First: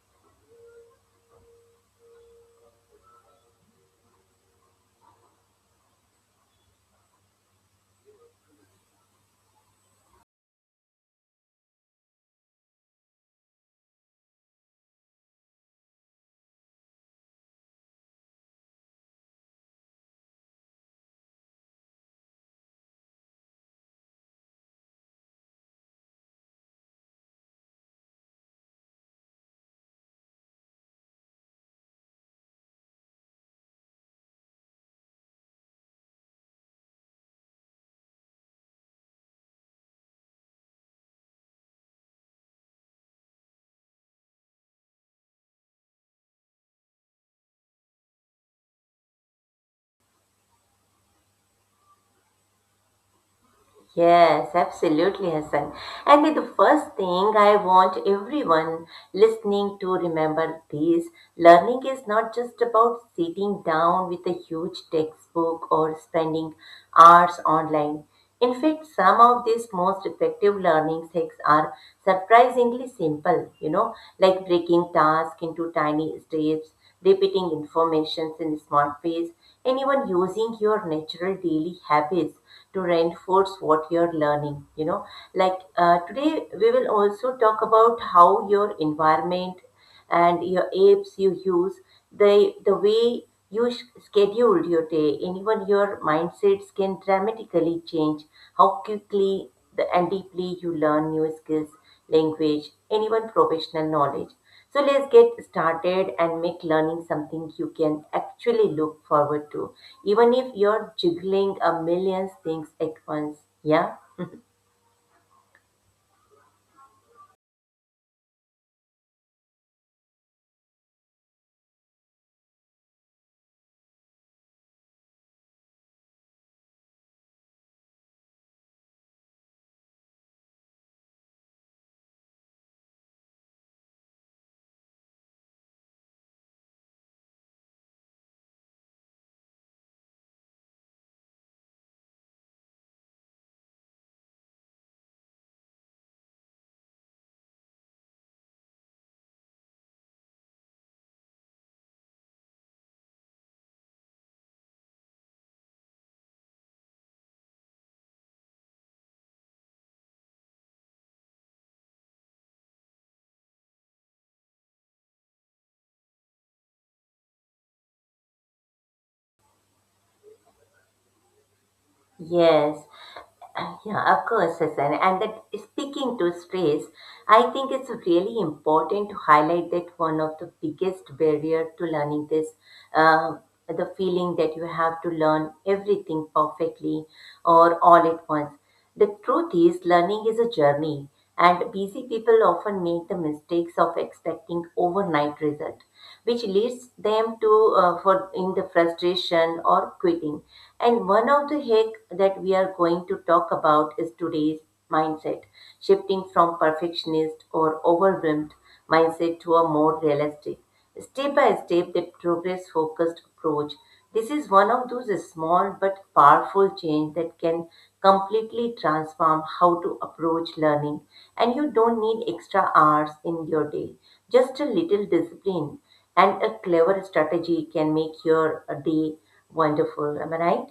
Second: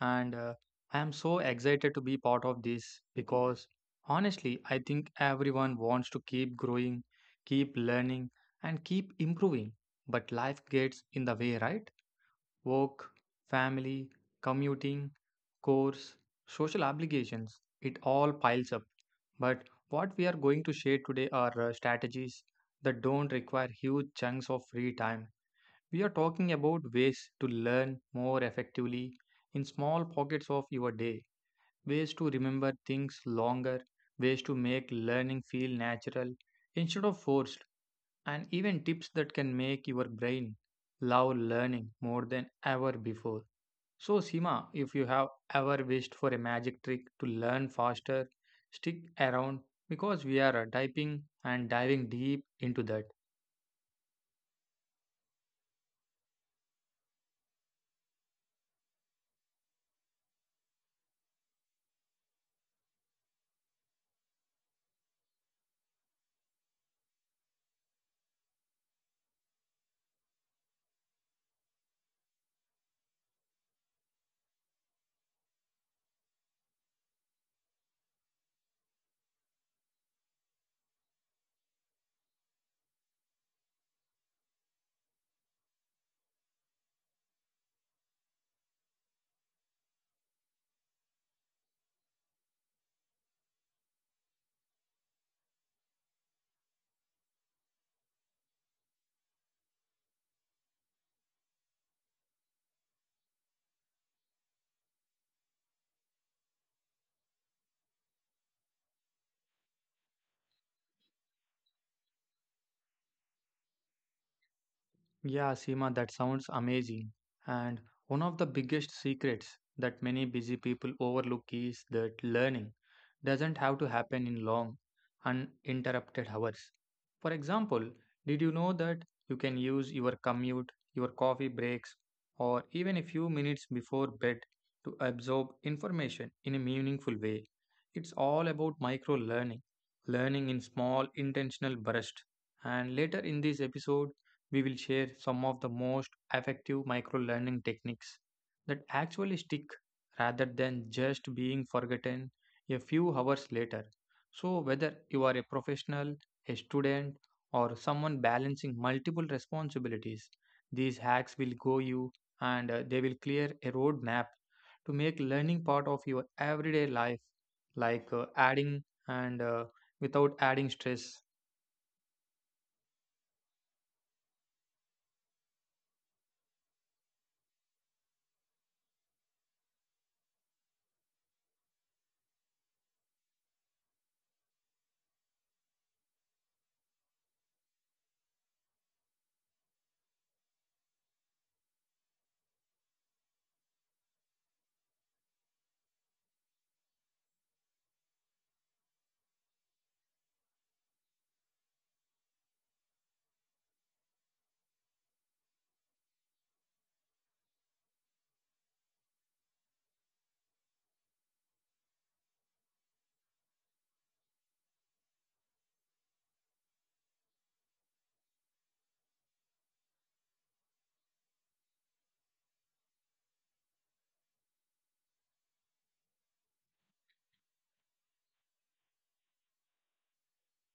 and I am so excited to be part of this because honestly, I think everyone wants to keep growing, keep learning, and keep improving. But life gets in the way, right? Work, family, commuting, course, social obligations, it all piles up. But what we are going to share today are strategies that don't require huge chunks of free time. We are talking about ways to learn more effectively in small pockets of your day, ways to remember things longer, ways to make learning feel natural instead of forced, and even tips that can make your brain love learning more than ever before. So, Sima, if you have ever wished for a magic trick to learn faster, stick around because we are typing and diving deep into that. Yes, absolutely, Hassan. And the first thing I want everyone listening to remember this learning is not just about sitting down with a huge textbook or spending hours online. In fact, some of these most effective learning hacks are surprisingly simple, you know, like breaking tasks into tiny steps, repeating information in smart ways, and even using your natural daily habits to reinforce what you're learning, like today we will also talk about how your environment and your apps you use the the way you schedule your day and even your mindsets can dramatically change how quickly and deeply you learn new skills, language, and even professional knowledge. So let's get started and make learning something you can actually look forward to, even if you're juggling a million things at once. Yeah? Yeah, Seema, that sounds amazing. And one of the biggest secrets that many busy people overlook is that learning doesn't have to happen in long, uninterrupted hours. For example, did you know that you can use your commute, your coffee breaks, or even a few minutes before bed to absorb information in a meaningful way? It's all about micro learning, learning in small, intentional bursts. And later in this episode, we will share some of the most effective micro learning techniques that actually stick rather than just being forgotten a few hours later. So, whether you are a professional, a student, or someone balancing multiple responsibilities, these hacks will go you and they will clear a roadmap to make learning part of your everyday life, like adding and without adding stress. Yes. Yeah, of course, Susan. And that speaking to stress, I think it's really important to highlight that one of the biggest barrier to learning this, uh, the feeling that you have to learn everything perfectly or all at once. The truth is, learning is a journey, and busy people often make the mistakes of expecting overnight result, which leads them to for in the frustration or quitting. And one of the hack that we are going to talk about is today's mindset, shifting from perfectionist or overwhelmed mindset to a more realistic step by step, the progress focused approach. This is one of those small but powerful change that can completely transform how to approach learning. And you don't need extra hours in your day. Just a little discipline and a clever strategy can make your day wonderful. Am I right?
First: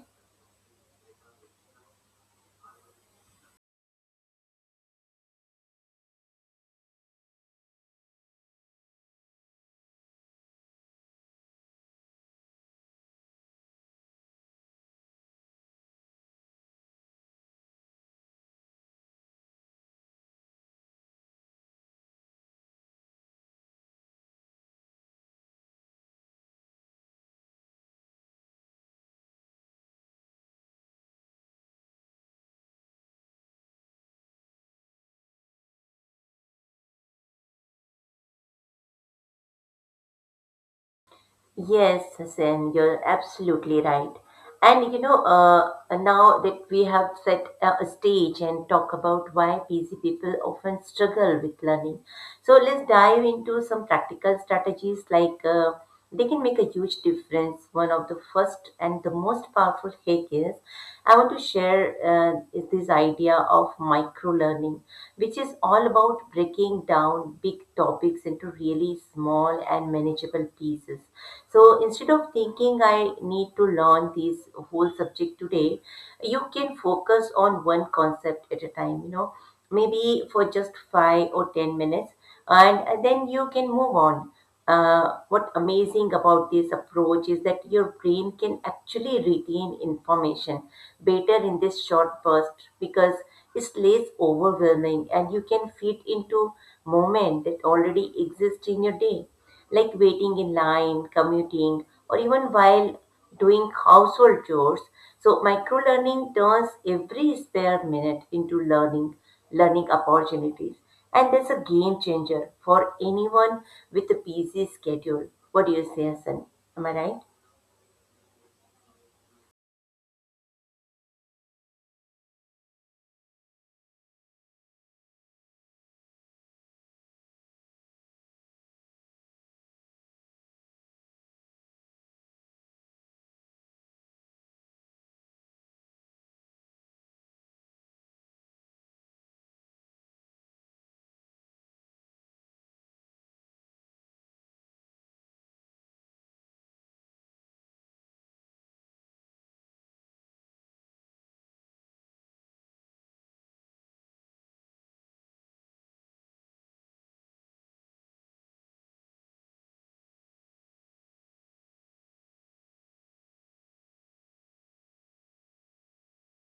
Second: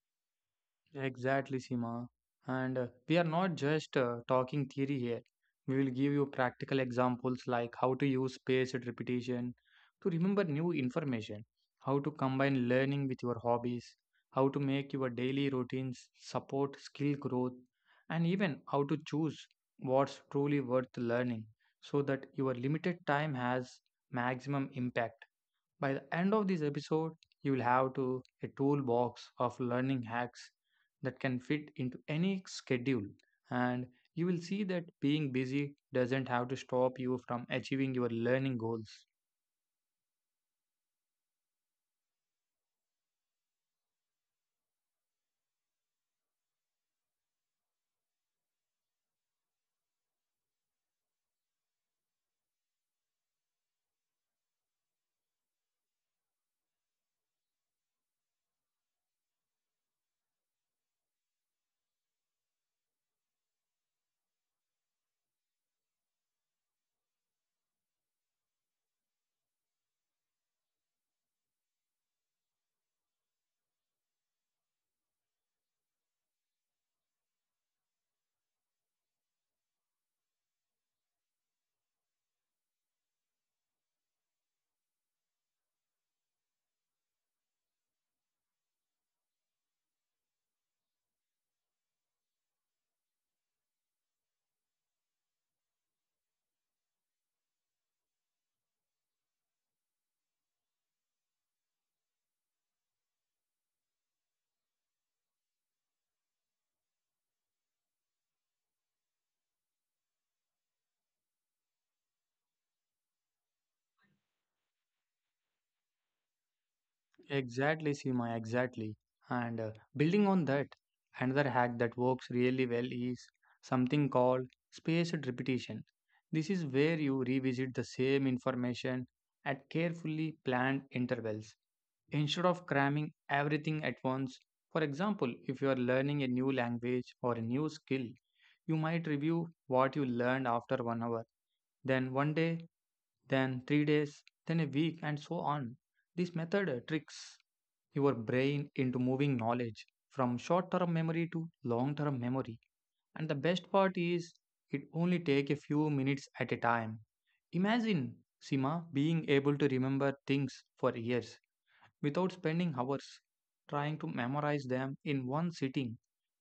Exactly, Sima. And we are not just talking theory here. We will give you practical examples like how to use spaced repetition to remember new information, how to combine learning with your hobbies, how to make your daily routines support skill growth, and even how to choose what's truly worth learning so that your limited time has maximum impact. By the end of this episode, you will have to a toolbox of learning hacks that can fit into any schedule, and you will see that being busy doesn't have to stop you from achieving your learning goals. Yes, Hassan, you're absolutely right. And you know, now that we have set a stage and talk about why busy people often struggle with learning, so let's dive into some practical strategies like they can make a huge difference. One of the first and the most powerful hack is I want to share is this idea of micro learning, which is all about breaking down big topics into really small and manageable pieces. So instead of thinking I need to learn this whole subject today, you can focus on one concept at a time, you know, maybe for just 5 or 10 minutes, and then you can move on. What amazing about this approach is that your brain can actually retain information better in this short burst because it's less overwhelming and you can fit into moment that already exists in your day like waiting in line, commuting, or even while doing household chores. So micro learning turns every spare minute into learning opportunities. And that's a game changer for anyone with a busy schedule. What do you say, Hassan? Am I right? Exactly, Seema, exactly. And building on that, another hack that works really well is something called spaced repetition. This is where you revisit the same information at carefully planned intervals instead of cramming everything at once. For example, if you are learning a new language or a new skill, you might review what you learned after 1 hour, then 1 day, then 3 days, then a week, and so on. This method tricks your brain into moving knowledge from short term memory to long term memory. And the best part is, it only takes a few minutes at a time. Imagine Sima being able to remember things for years without spending hours trying to memorize them in one sitting.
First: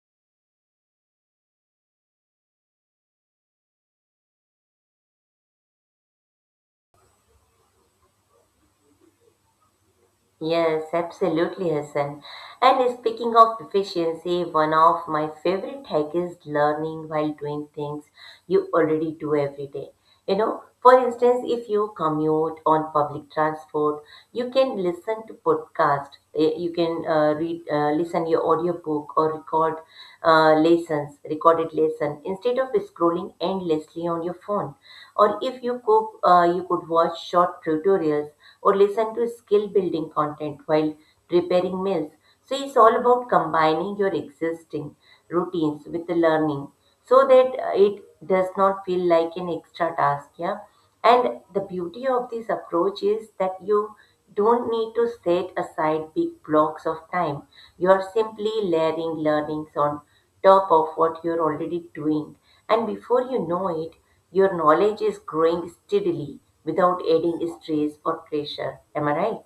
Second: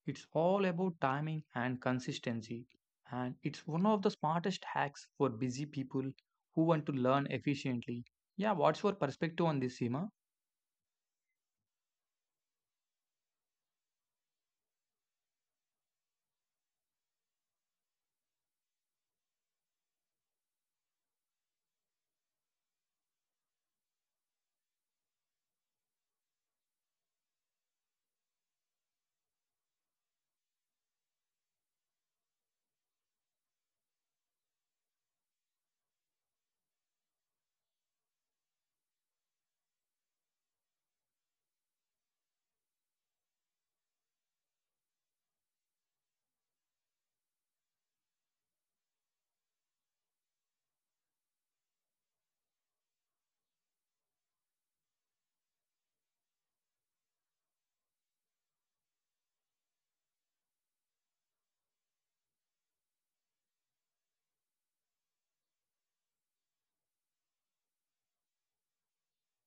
It's all about timing and consistency, and it's one of the smartest hacks for busy people who want to learn efficiently. Yeah, what's your perspective on this, Seema? Yes, absolutely, Hassan. And speaking of efficiency, one of my favorite hack is learning while doing things you already do every day. You know, for instance, if you commute on public transport, you can listen to podcast. You can read, listen your audiobook or record recorded lesson instead of scrolling endlessly on your phone. Or if you cook, you could watch short tutorials or listen to skill building content while preparing meals. So it's all about combining your existing routines with the learning so that it does not feel like an extra task. Yeah. And the beauty of this approach is that you don't need to set aside big blocks of time. You are simply layering learnings on top of what you're already doing. And before you know it, your knowledge is growing steadily without adding stress or pressure. Am I right?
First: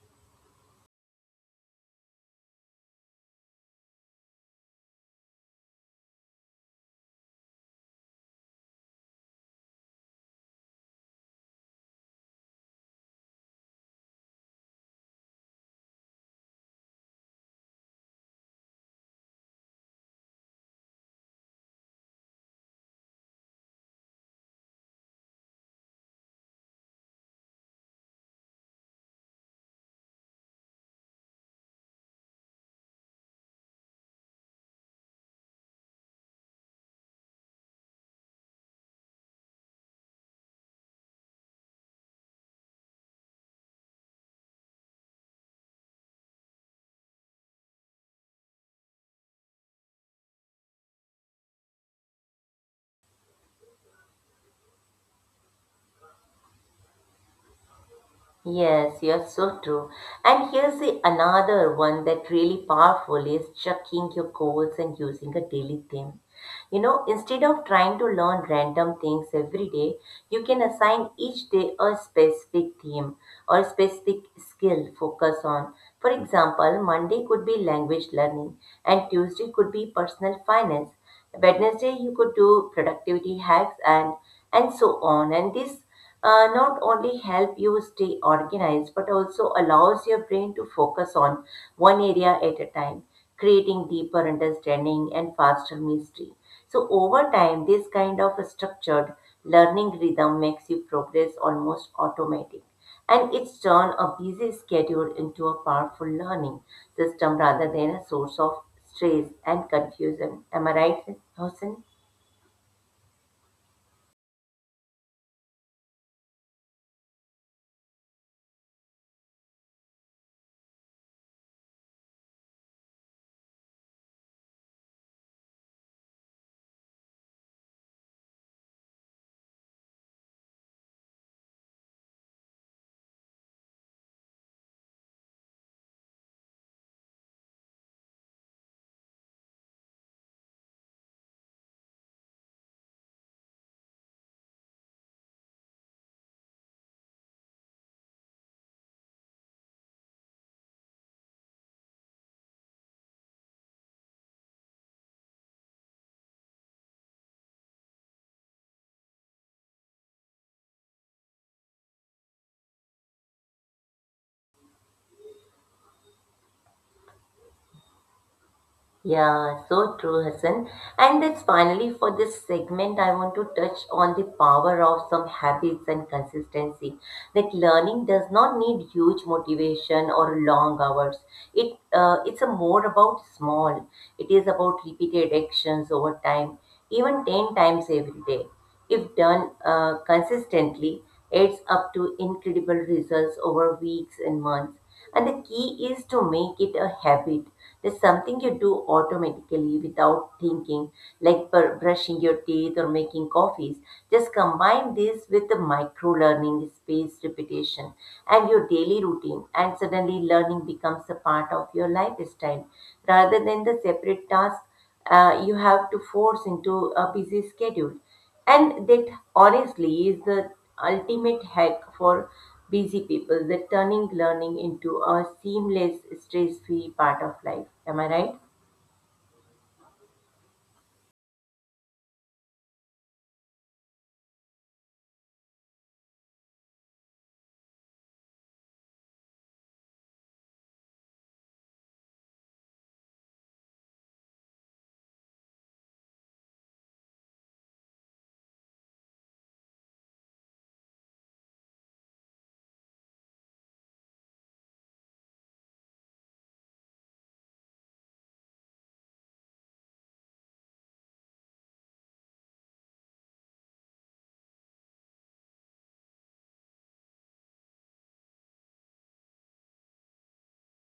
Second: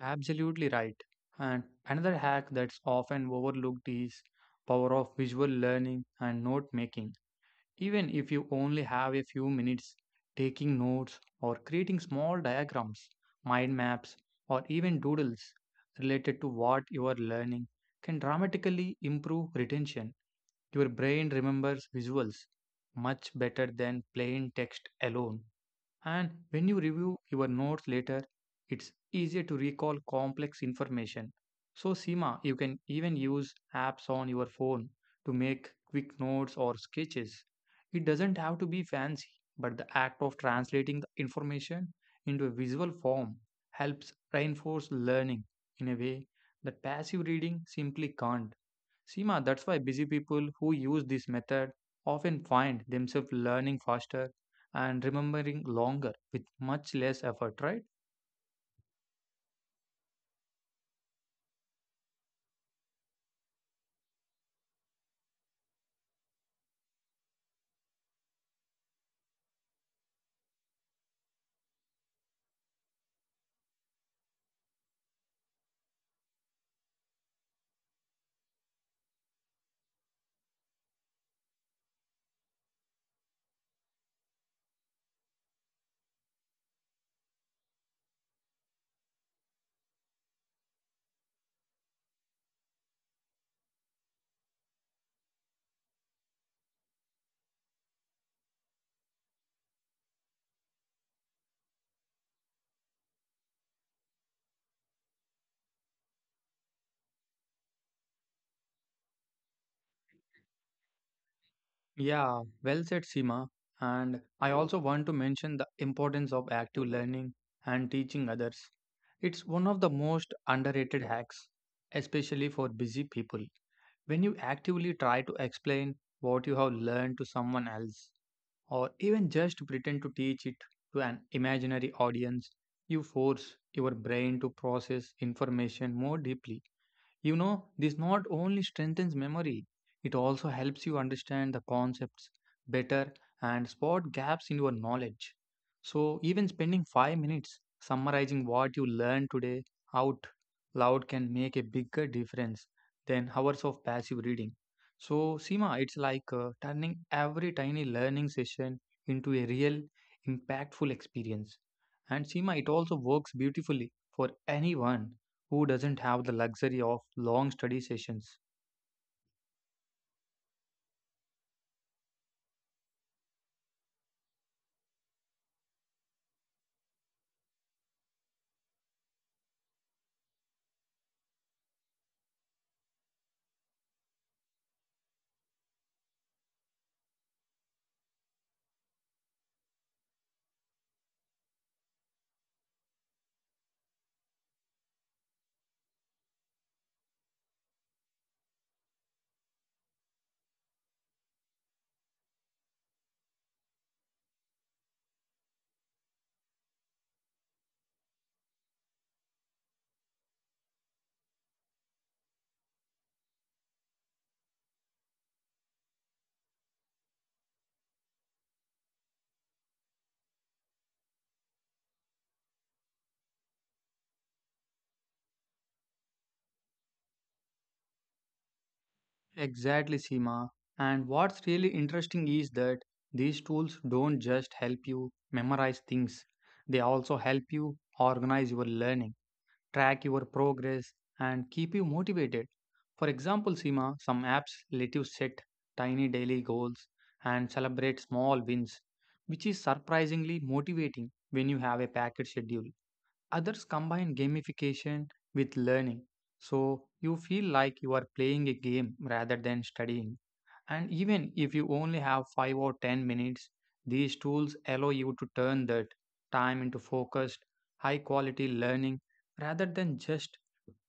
Absolutely right. And another hack that's often overlooked is power of visual learning and note making. Even if you only have a few minutes, taking notes or creating small diagrams, mind maps, or even doodles related to what you are learning can dramatically improve retention. Your brain remembers visuals much better than plain text alone. And when you review your notes later, it's easier to recall complex information. So, Seema, you can even use apps on your phone to make quick notes or sketches. It doesn't have to be fancy, but the act of translating the information into a visual form helps reinforce learning in a way that passive reading simply can't. Seema, that's why busy people who use this method often find themselves learning faster and remembering longer with much less effort, right? Yes, you're so true. And here's the another one that really powerful is checking your goals and using a daily theme. You know, instead of trying to learn random things every day, you can assign each day a specific theme or a specific skill focus on. For example, Monday could be language learning and Tuesday could be personal finance. Wednesday you could do productivity hacks and so on. And this not only help you stay organized but also allows your brain to focus on one area at a time, creating deeper understanding and faster mastery. So over time this kind of structured learning rhythm makes you progress almost automatic, and it's turned a busy schedule into a powerful learning system rather than a source of stress and confusion. Am I right, Hosen? Yeah, well said, Seema. And I also want to mention the importance of active learning and teaching others. It's one of the most underrated hacks, especially for busy people. When you actively try to explain what you have learned to someone else, or even just pretend to teach it to an imaginary audience. You force your brain to process information more deeply. You know, this not only strengthens memory, it also helps you understand the concepts better and spot gaps in your knowledge. So, even spending 5 minutes summarizing what you learned today out loud can make a bigger difference than hours of passive reading. So, Seema, it's like turning every tiny learning session into a real, impactful experience. And Seema, it also works beautifully for anyone who doesn't have the luxury of long study sessions. Yeah, so true, Hassan. And that's finally for this segment, I want to touch on the power of some habits and consistency. Like learning does not need huge motivation or long hours. It's a more about small. It is about repeated actions over time, even 10 times every day. If done consistently, adds up to incredible results over weeks and months. And the key is to make it a habit. There's something you do automatically without thinking, like brushing your teeth or making coffees. Just combine this with the micro learning, spaced repetition, and your daily routine, and suddenly learning becomes a part of your lifestyle rather than the separate task you have to force into a busy schedule. And that honestly is the ultimate hack for busy people, that turning learning into a seamless, stress free part of life. Am I right? Exactly, Seema. And what's really interesting is that these tools don't just help you memorize things, they also help you organize your learning, track your progress, and keep you motivated. For example, Seema, some apps let you set tiny daily goals and celebrate small wins, which is surprisingly motivating when you have a packed schedule. Others combine gamification with learning, so you feel like you are playing a game rather than studying. And even if you only have 5 or 10 minutes, these tools allow you to turn that time into focused, high quality learning rather than just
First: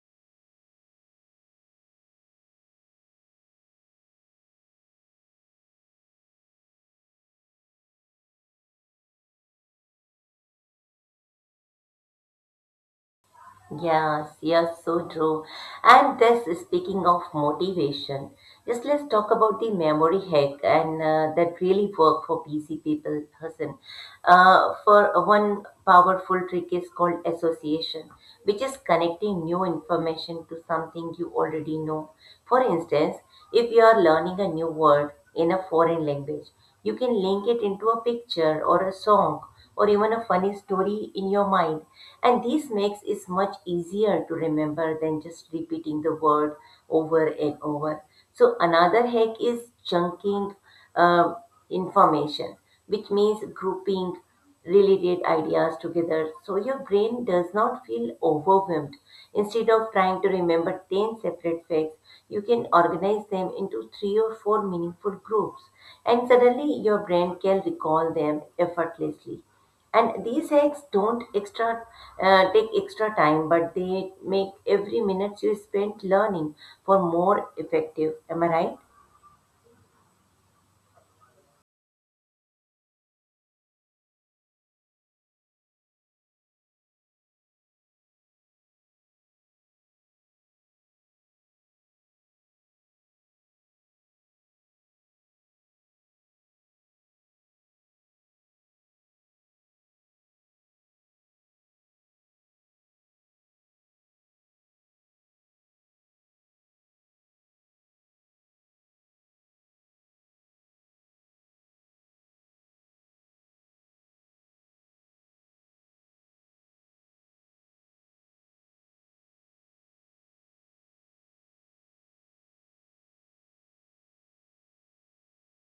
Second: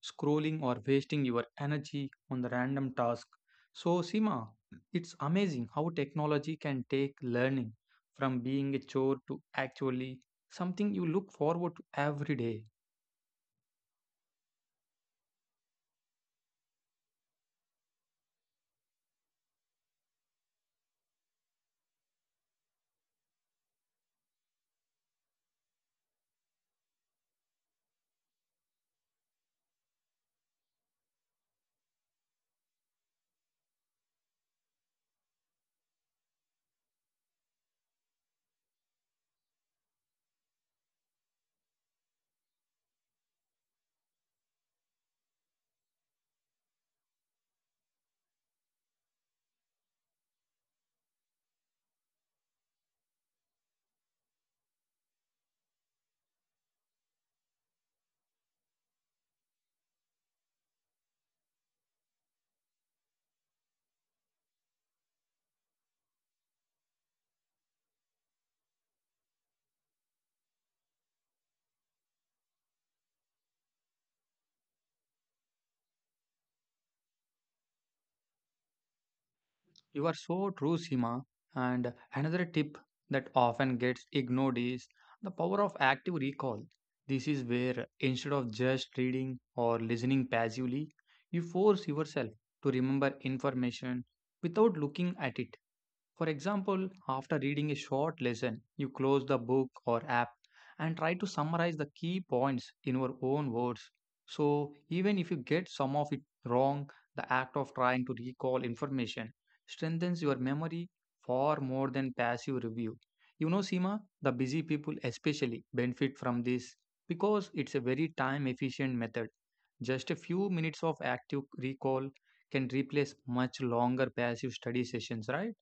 scrolling or wasting your energy on the random task. So, Sima, it's amazing how technology can take learning from being a chore to actually something you look forward to every day. Yes, yes, so true. And this, speaking of motivation, just let's talk about the memory hack and that really work for busy people, person. For one powerful trick is called association, which is connecting new information to something you already know. For instance, if you are learning a new word in a foreign language, you can link it into a picture or a song or even a funny story in your mind. And this makes it much easier to remember than just repeating the word over and over. So another hack is chunking uh, information, which means grouping relate ideas together so your brain does not feel overwhelmed. Instead of trying to remember 10 separate facts, you can organize them into three or four meaningful groups, and suddenly your brain can recall them effortlessly. And these hacks don't extra take extra time, but they make every minute you spend learning for more effective. Am I right? You are so true, Sima. And another tip that often gets ignored is the power of active recall. This is where instead of just reading or listening passively, you force yourself to remember information without looking at it. For example, after reading a short lesson, you close the book or app and try to summarize the key points in your own words. So, even if you get some of it wrong, the act of trying to recall information strengthens your memory far more than passive review. You know, Seema, the busy people especially benefit from this because it's a very time efficient method. Just a few minutes of active recall can replace much longer passive study sessions, right?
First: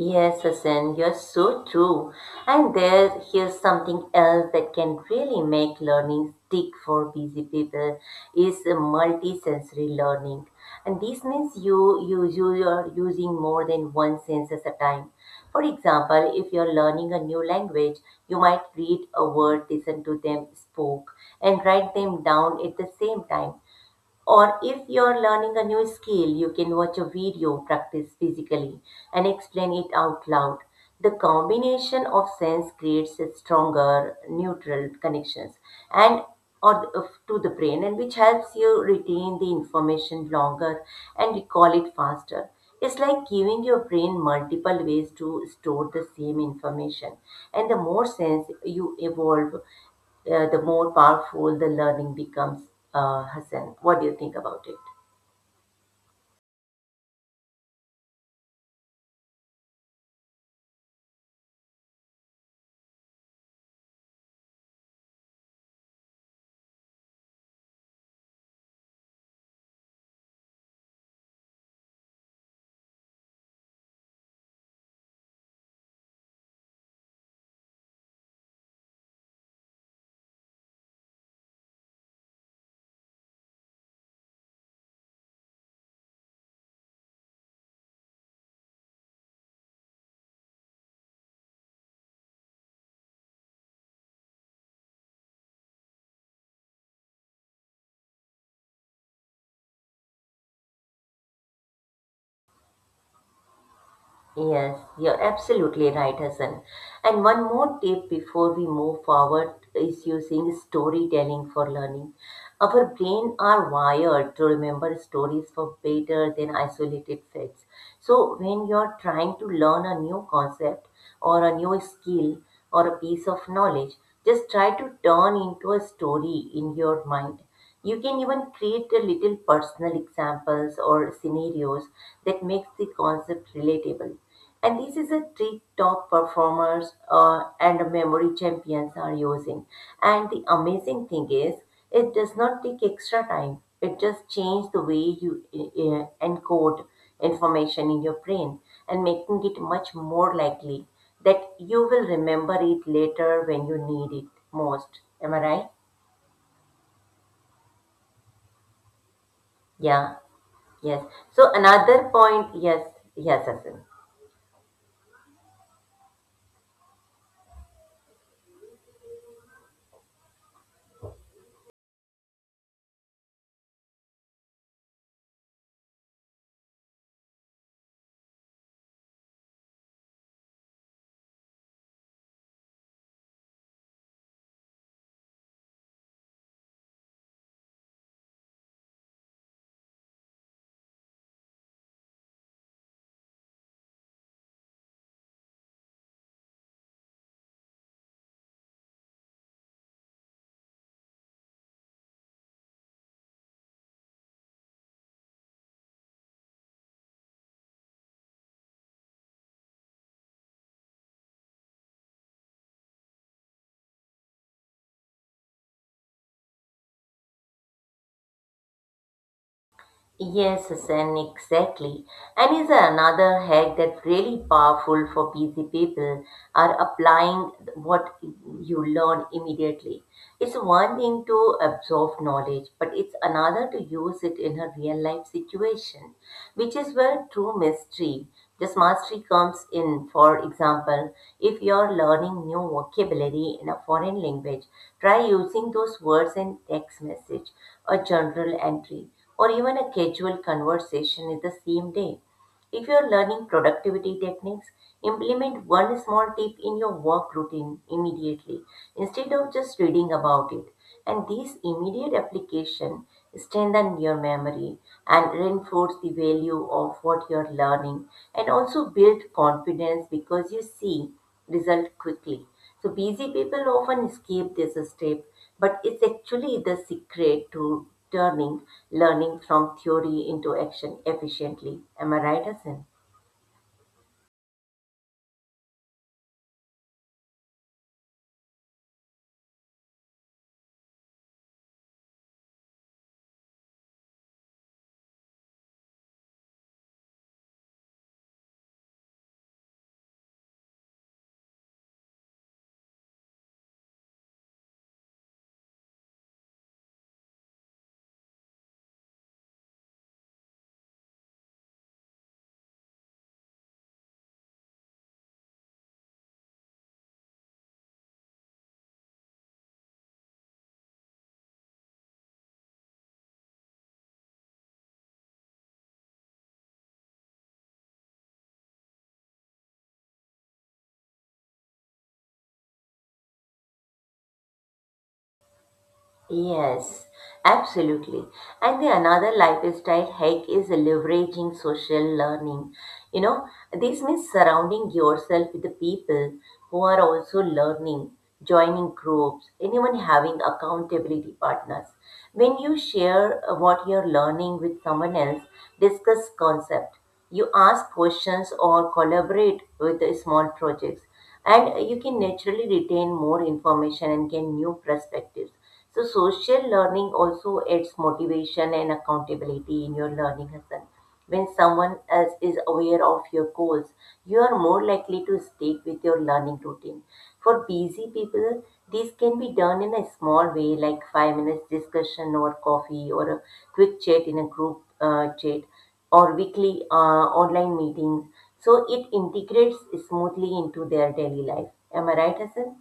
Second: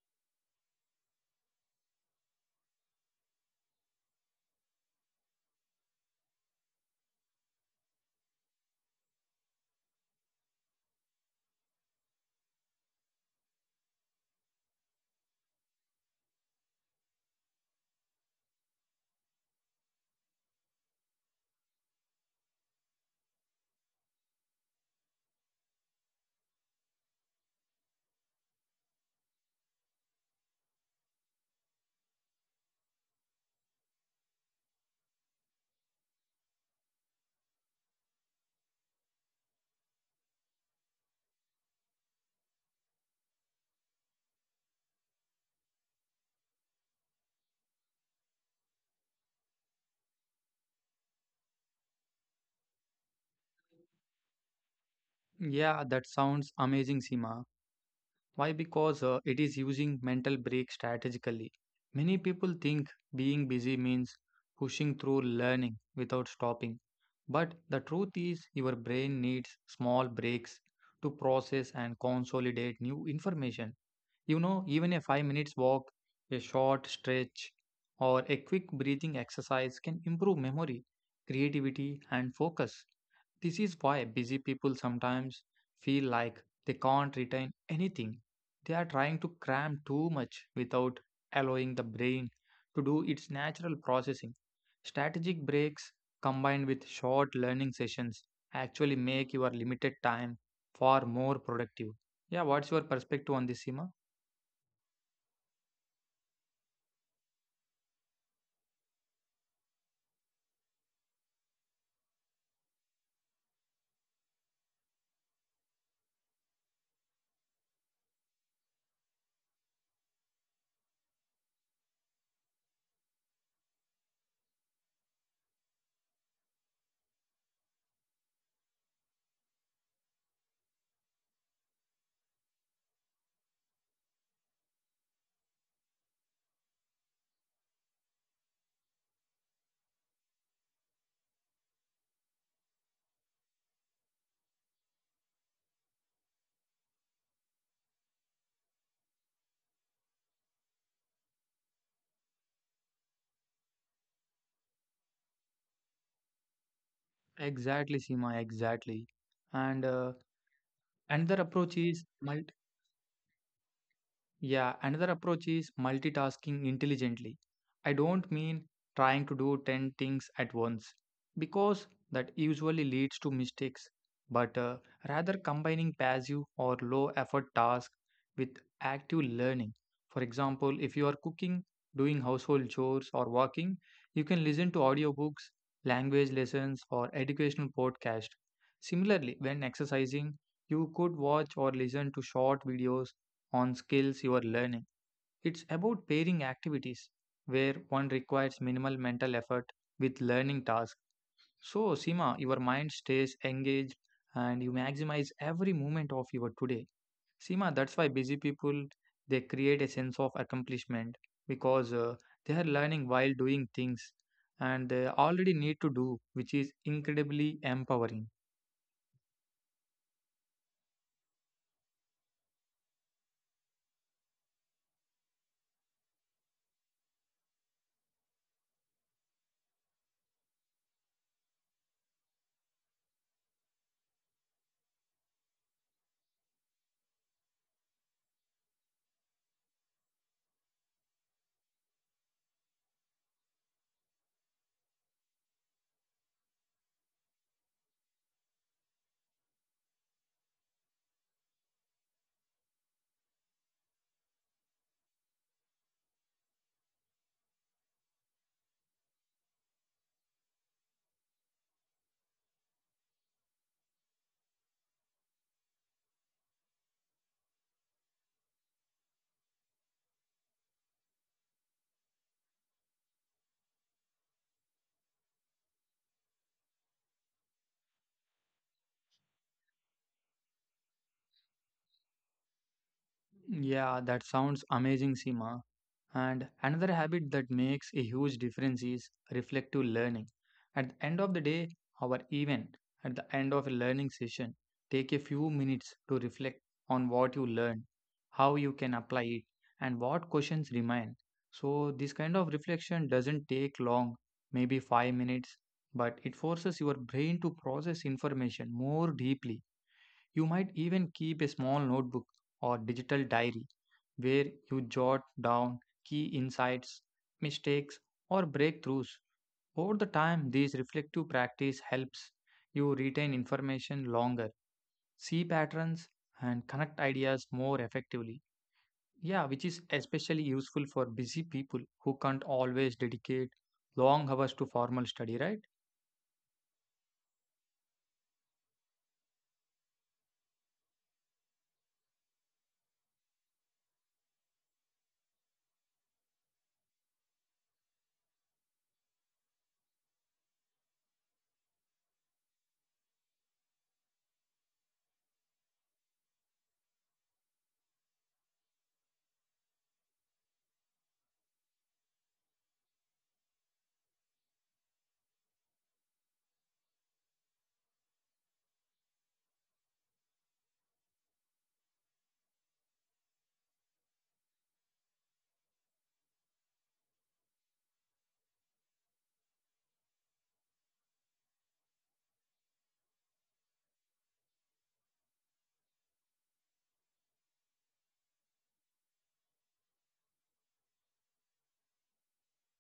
Yes, Hassan, you're so true. And there, here's something else that can really make learning stick for busy people is a multisensory learning. And this means you are using more than one sense at a time. For example, if you're learning a new language, you might read a word, listen to them spoke, and write them down at the same time. Or if you're learning a new skill, you can watch a video, practice physically, and explain it out loud. The combination of sense creates a stronger neutral connections and to the brain and which helps you retain the information longer and recall it faster. It's like giving your brain multiple ways to store the same information. And the more sense you evolve, the more powerful the learning becomes, Hassan. What do you think about it? Yeah, that sounds amazing, Seema. Why? Because it is using mental break strategically. Many people think being busy means pushing through learning without stopping. But the truth is, your brain needs small breaks to process and consolidate new information. You know, even a 5 minutes walk, a short stretch, or a quick breathing exercise can improve memory, creativity, and focus. This is why busy people sometimes feel like they can't retain anything. They are trying to cram too much without allowing the brain to do its natural processing. Strategic breaks combined with short learning sessions actually make your limited time far more productive. Yeah, what's your perspective on this, Seema? Yes, you're absolutely right, Hassan. And one more tip before we move forward is using storytelling for learning. Our brain are wired to remember stories for better than isolated facts. So when you're trying to learn a new concept or a new skill or a piece of knowledge, just try to turn into a story in your mind. You can even create a little personal examples or scenarios that makes the concept relatable. And this is a trick top performers and memory champions are using. And the amazing thing is, it does not take extra time. It just changes the way you encode information in your brain and making it much more likely that you will remember it later when you need it most. Am I right? Exactly, Seema, exactly. And uh, Yeah. Yes. another So approach is another multi point, yes, yes, Asim. yeah, another approach is multitasking intelligently. I don't mean trying to do 10 things at once, because that usually leads to mistakes, but rather combining passive or low effort tasks with active learning. For example, if you are cooking, doing household chores, or walking, you can listen to audiobooks, language lessons, or educational podcasts. Similarly, when exercising, you could watch or listen to short videos on skills you are learning. It's about pairing activities where one requires minimal mental effort with learning tasks. So, Seema, your mind stays engaged and you maximize every moment of your today. Seema, that's why busy people, they create a sense of accomplishment because they are learning while doing things and they already need to do, which is incredibly empowering. Yes, Hassan, exactly. And is another hack that's really powerful for busy people are applying what you learn immediately. It's one thing to absorb knowledge, but it's another to use it in a real life situation, which is where true mystery, this mastery comes in. For example, if you're learning new vocabulary in a foreign language, try using those words in text message or journal entry or even a casual conversation in the same day. If you're learning productivity techniques, implement one small tip in your work routine immediately instead of just reading about it. And these immediate application strengthen your memory and reinforce the value of what you're learning and also build confidence because you see result quickly. So busy people often skip this step but it's actually the secret to turning learning from theory into action efficiently. Am I right, Hassan? Yeah, that sounds amazing, Seema. And another habit that makes a huge difference is reflective learning. At the end of the day, or even at the end of a learning session, take a few minutes to reflect on what you learned, how you can apply it, and what questions remain. So, this kind of reflection doesn't take long, maybe 5 minutes, but it forces your brain to process information more deeply. You might even keep a small notebook or digital diary where you jot down key insights, mistakes, or breakthroughs. Over the time, this reflective practice helps you retain information longer, see patterns, and connect ideas more effectively. Yeah, which is especially useful for busy people who can't always dedicate long hours to formal study, right? Yes, absolutely. And the another lifestyle hack is leveraging social learning. You know, this means surrounding yourself with the people who are also learning, joining groups, and even having accountability partners. When you share what you're learning with someone else, discuss concept. You ask questions or collaborate with the small projects and you can naturally retain more information and gain new perspectives. So, social learning also adds motivation and accountability in your learning, Hassan. When someone else is aware of your goals, you are more likely to stick with your learning routine. For busy people, this can be done in a small way, like 5 minutes discussion or coffee or a quick chat in a group chat or weekly online meetings so it integrates smoothly into their daily life. Am I right, Hassan?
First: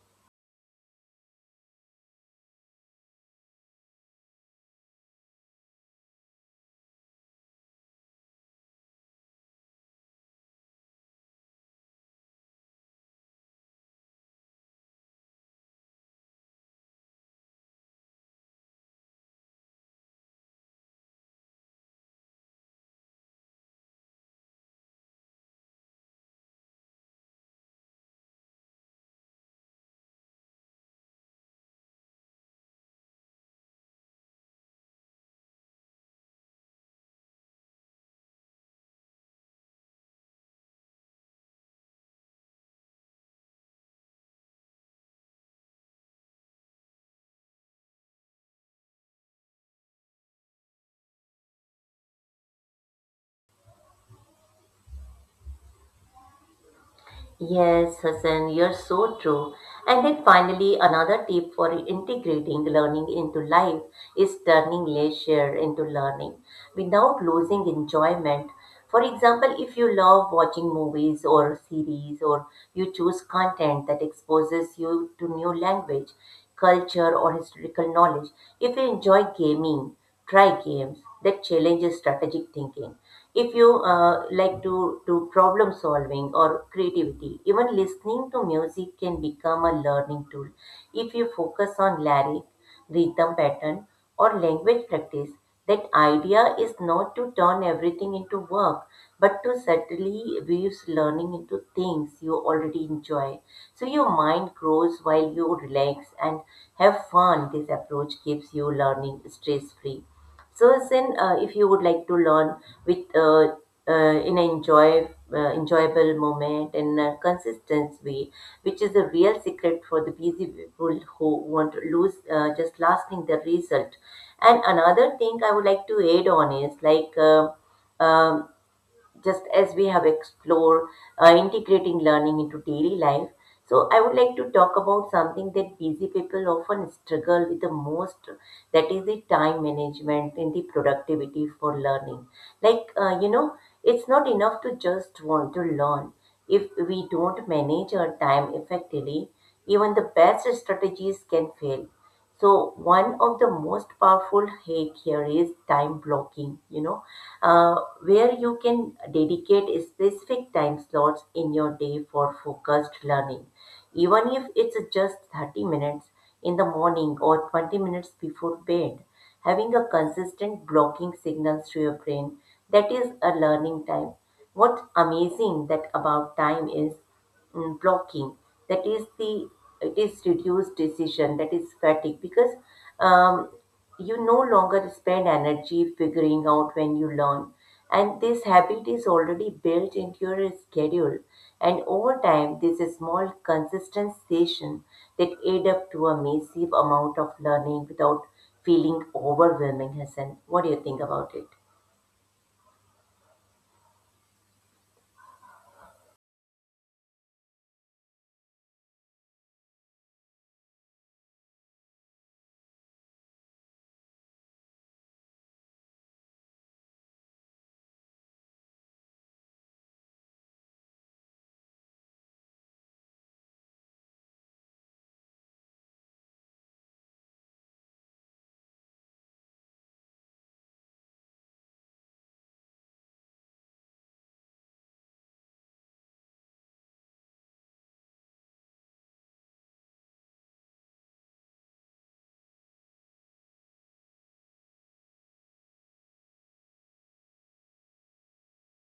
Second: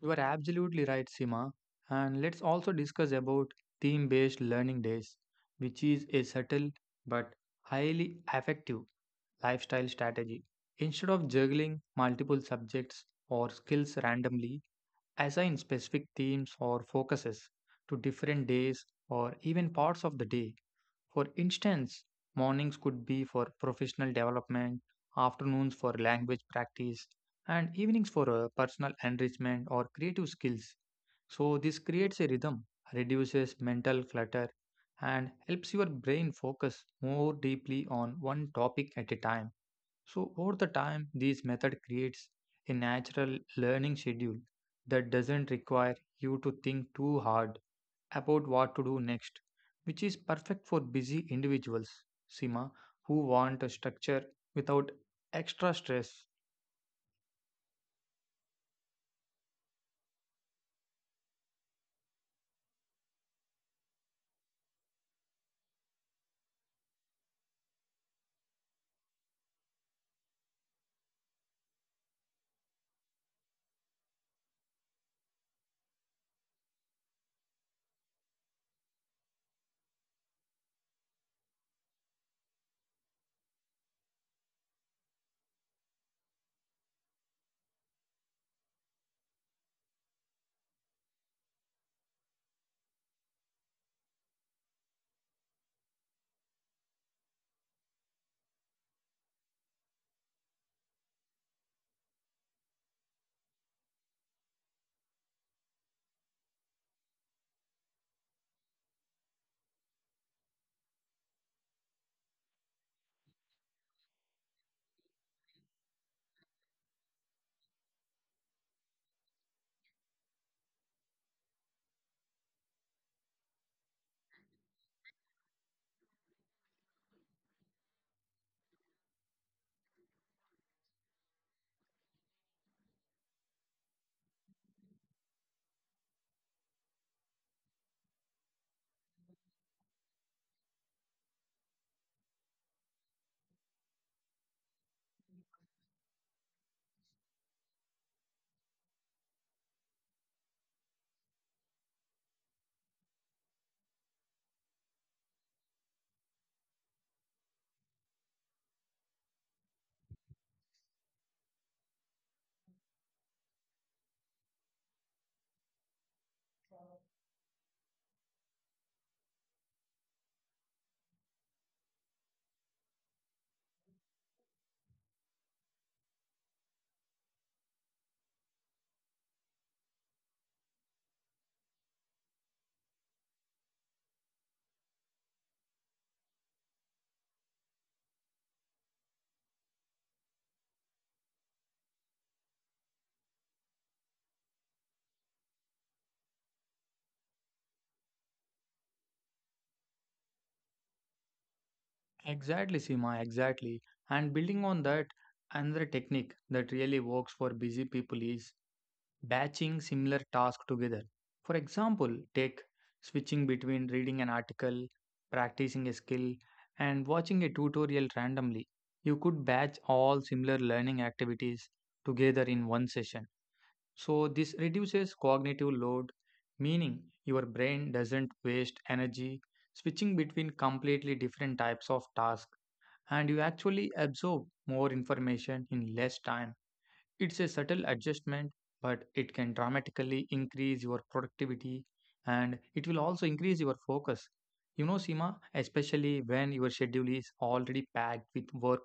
You are absolutely right, Sima. And let's also discuss about theme-based learning days, which is a subtle but highly effective lifestyle strategy. Instead of juggling multiple subjects or skills randomly, assign specific themes or focuses to different days or even parts of the day. For instance, mornings could be for professional development, afternoons for language practice, and evenings for personal enrichment or creative skills. So, this creates a rhythm, reduces mental clutter, and helps your brain focus more deeply on one topic at a time. So, over the time, this method creates a natural learning schedule that doesn't require you to think too hard about what to do next, which is perfect for busy individuals, Sima, who want a structure without extra stress. Yes, Hassan, you're so true. And then finally, another tip for integrating learning into life is turning leisure into learning without losing enjoyment. For example, if you love watching movies or series, or you choose content that exposes you to new language, culture, or historical knowledge. If you enjoy gaming, try games that challenge your strategic thinking if you like to do problem solving or creativity. Even listening to music can become a learning tool if you focus on lyric rhythm pattern or language practice. That idea is not to turn everything into work but to subtly weaves learning into things you already enjoy, so your mind grows while you relax and have fun. This approach keeps you learning stress free. So, if you would like to learn with in an enjoy, enjoyable moment and a consistent way, which is the real secret for the busy people who want to lose just lasting the result. And another thing I would like to add on is um, just as we have explored integrating learning into daily life. So I would like to talk about something that busy people often struggle with the most, that is the time management and the productivity for learning. You know, it's not enough to just want to learn. If we don't manage our time effectively, even the best strategies can fail. So, one of the most powerful hack here is time blocking, you know, uh, where you can dedicate specific time slots in your day for focused learning. Even if it's just 30 minutes in the morning or 20 minutes before bed, having a consistent blocking signals to your brain that is a learning time. What's amazing that about time is blocking, that is the it is reduced decision that is fatigue because um, you no longer spend energy figuring out when you learn and this habit is already built into your schedule. And over time, this is small, consistent session that add up to a massive amount of learning without feeling overwhelming, Hassan. What do you think about it? Exactly, Sima, exactly. And building on that, another technique that really works for busy people is batching similar tasks together. For example, take switching between reading an article, practicing a skill, and watching a tutorial randomly. You could batch all similar learning activities together in one session. So, this reduces cognitive load, meaning your brain doesn't waste energy switching between completely different types of tasks, and you actually absorb more information in less time. It's a subtle adjustment, but it can dramatically increase your productivity, and it will also increase your focus. You know, Seema, especially when your schedule is already packed with work,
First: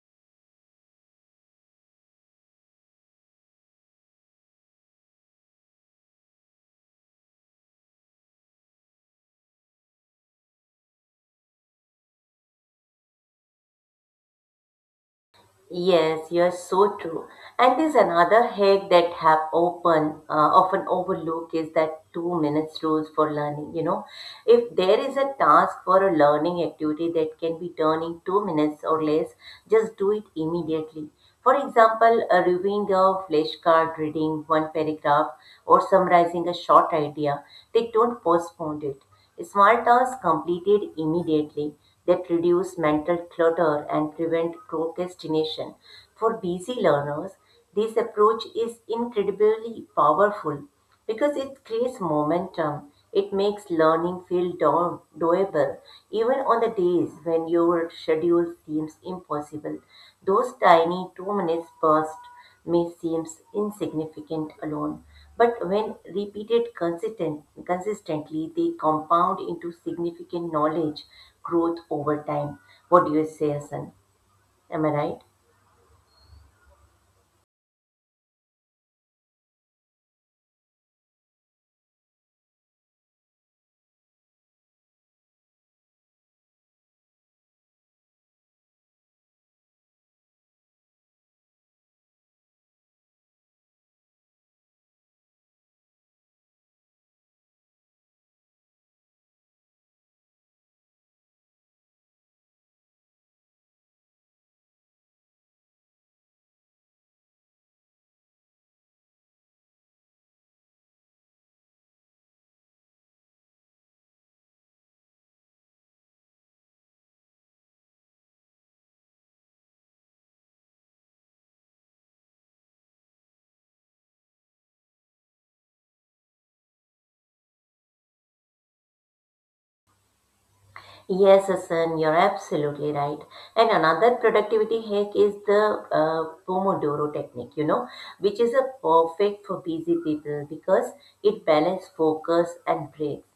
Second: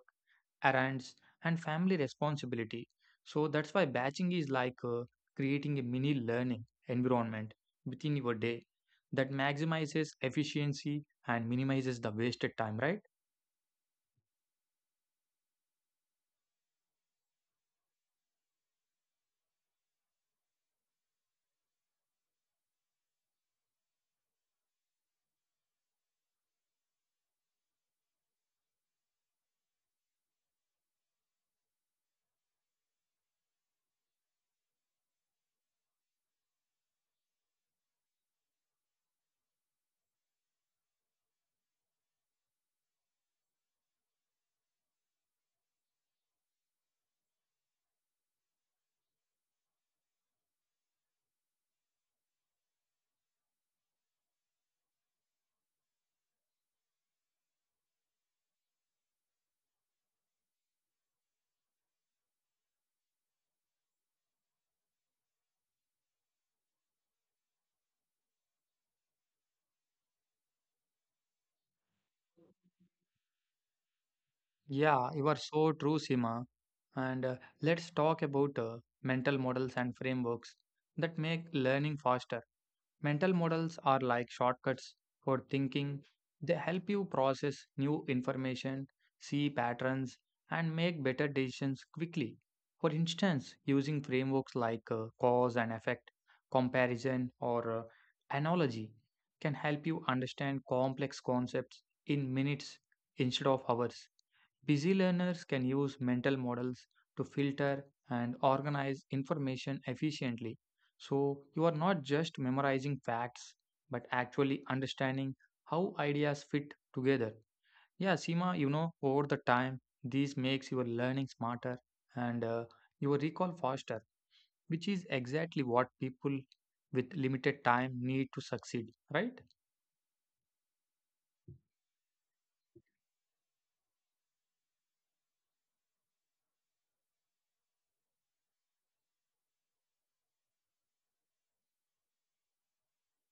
errands, and family responsibility. So that's why batching is like creating a mini learning environment within your day that maximizes efficiency and minimizes the wasted time, right? Yes, you're so true. And there's another hack that have open often overlooked is that 2 minutes rules for learning. You know, if there is a task for a learning activity that can be done in 2 minutes or less, just do it immediately. For example, a reviewing a flashcard, reading one paragraph, or summarizing a short idea. They don't postpone it. Small tasks completed immediately that reduce mental clutter and prevent procrastination. For busy learners, this approach is incredibly powerful because it creates momentum. It makes learning feel doable even on the days when your schedule seems impossible. Those tiny 2 minutes bursts may seem insignificant alone, but when repeated consistently, they compound into significant knowledge growth over time. What do you say, Hassan? Am I Yeah, right? you are so true, Sima. And Let's talk about mental models and frameworks that make learning faster. Mental models are like shortcuts for thinking. They help you process new information, see patterns, and make better decisions quickly. For instance, using frameworks like cause and effect, comparison, or analogy can help you understand complex concepts in minutes instead of hours. Busy learners can use mental models to filter and organize information efficiently. So you are not just memorizing facts, but actually understanding how ideas fit together. Yeah, Seema, you know, over the time, this makes your learning smarter and your recall faster, which is exactly what people with limited time need to succeed, right? Yes, Asan, you're absolutely right. And another productivity hack is the Pomodoro technique, you know, which is a perfect for busy people because it balances focus and breaks.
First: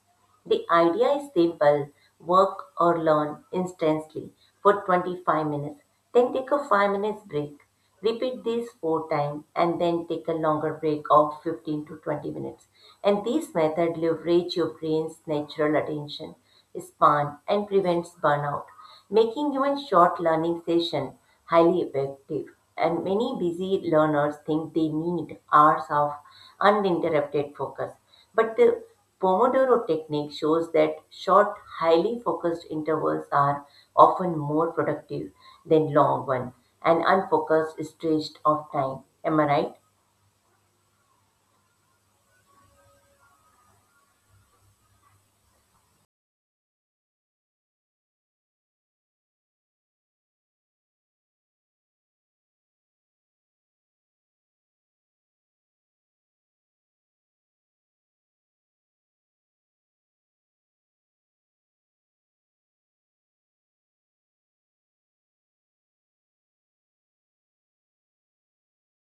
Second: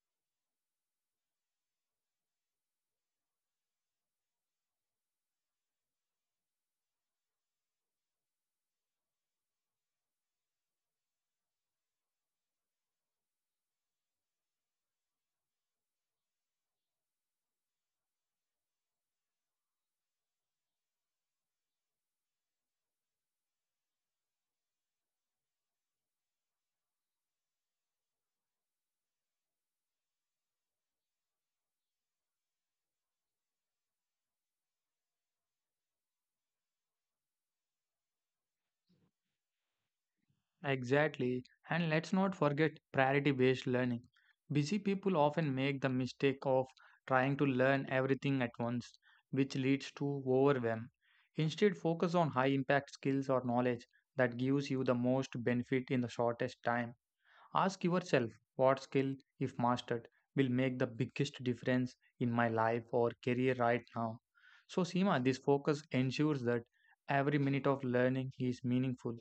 The idea is simple work or learn instantly for 25 minutes, then take a 5 minutes break. Repeat these four times and then take a longer break of 15 to 20 minutes. And this method leverage your brain's natural attention span and prevents burnout, making even short learning session highly effective. And many busy learners think they need hours of uninterrupted focus. But the Pomodoro technique shows that short, highly focused intervals are often more productive than long ones an unfocused stretch of time. Am I right? Exactly. And let's not forget priority based learning. Busy people often make the mistake of trying to learn everything at once, which leads to overwhelm. Instead, focus on high impact skills or knowledge that gives you the most benefit in the shortest time. Ask yourself what skill, if mastered, will make the biggest difference in my life or career right now. So, Seema, this focus ensures that every minute of learning is meaningful,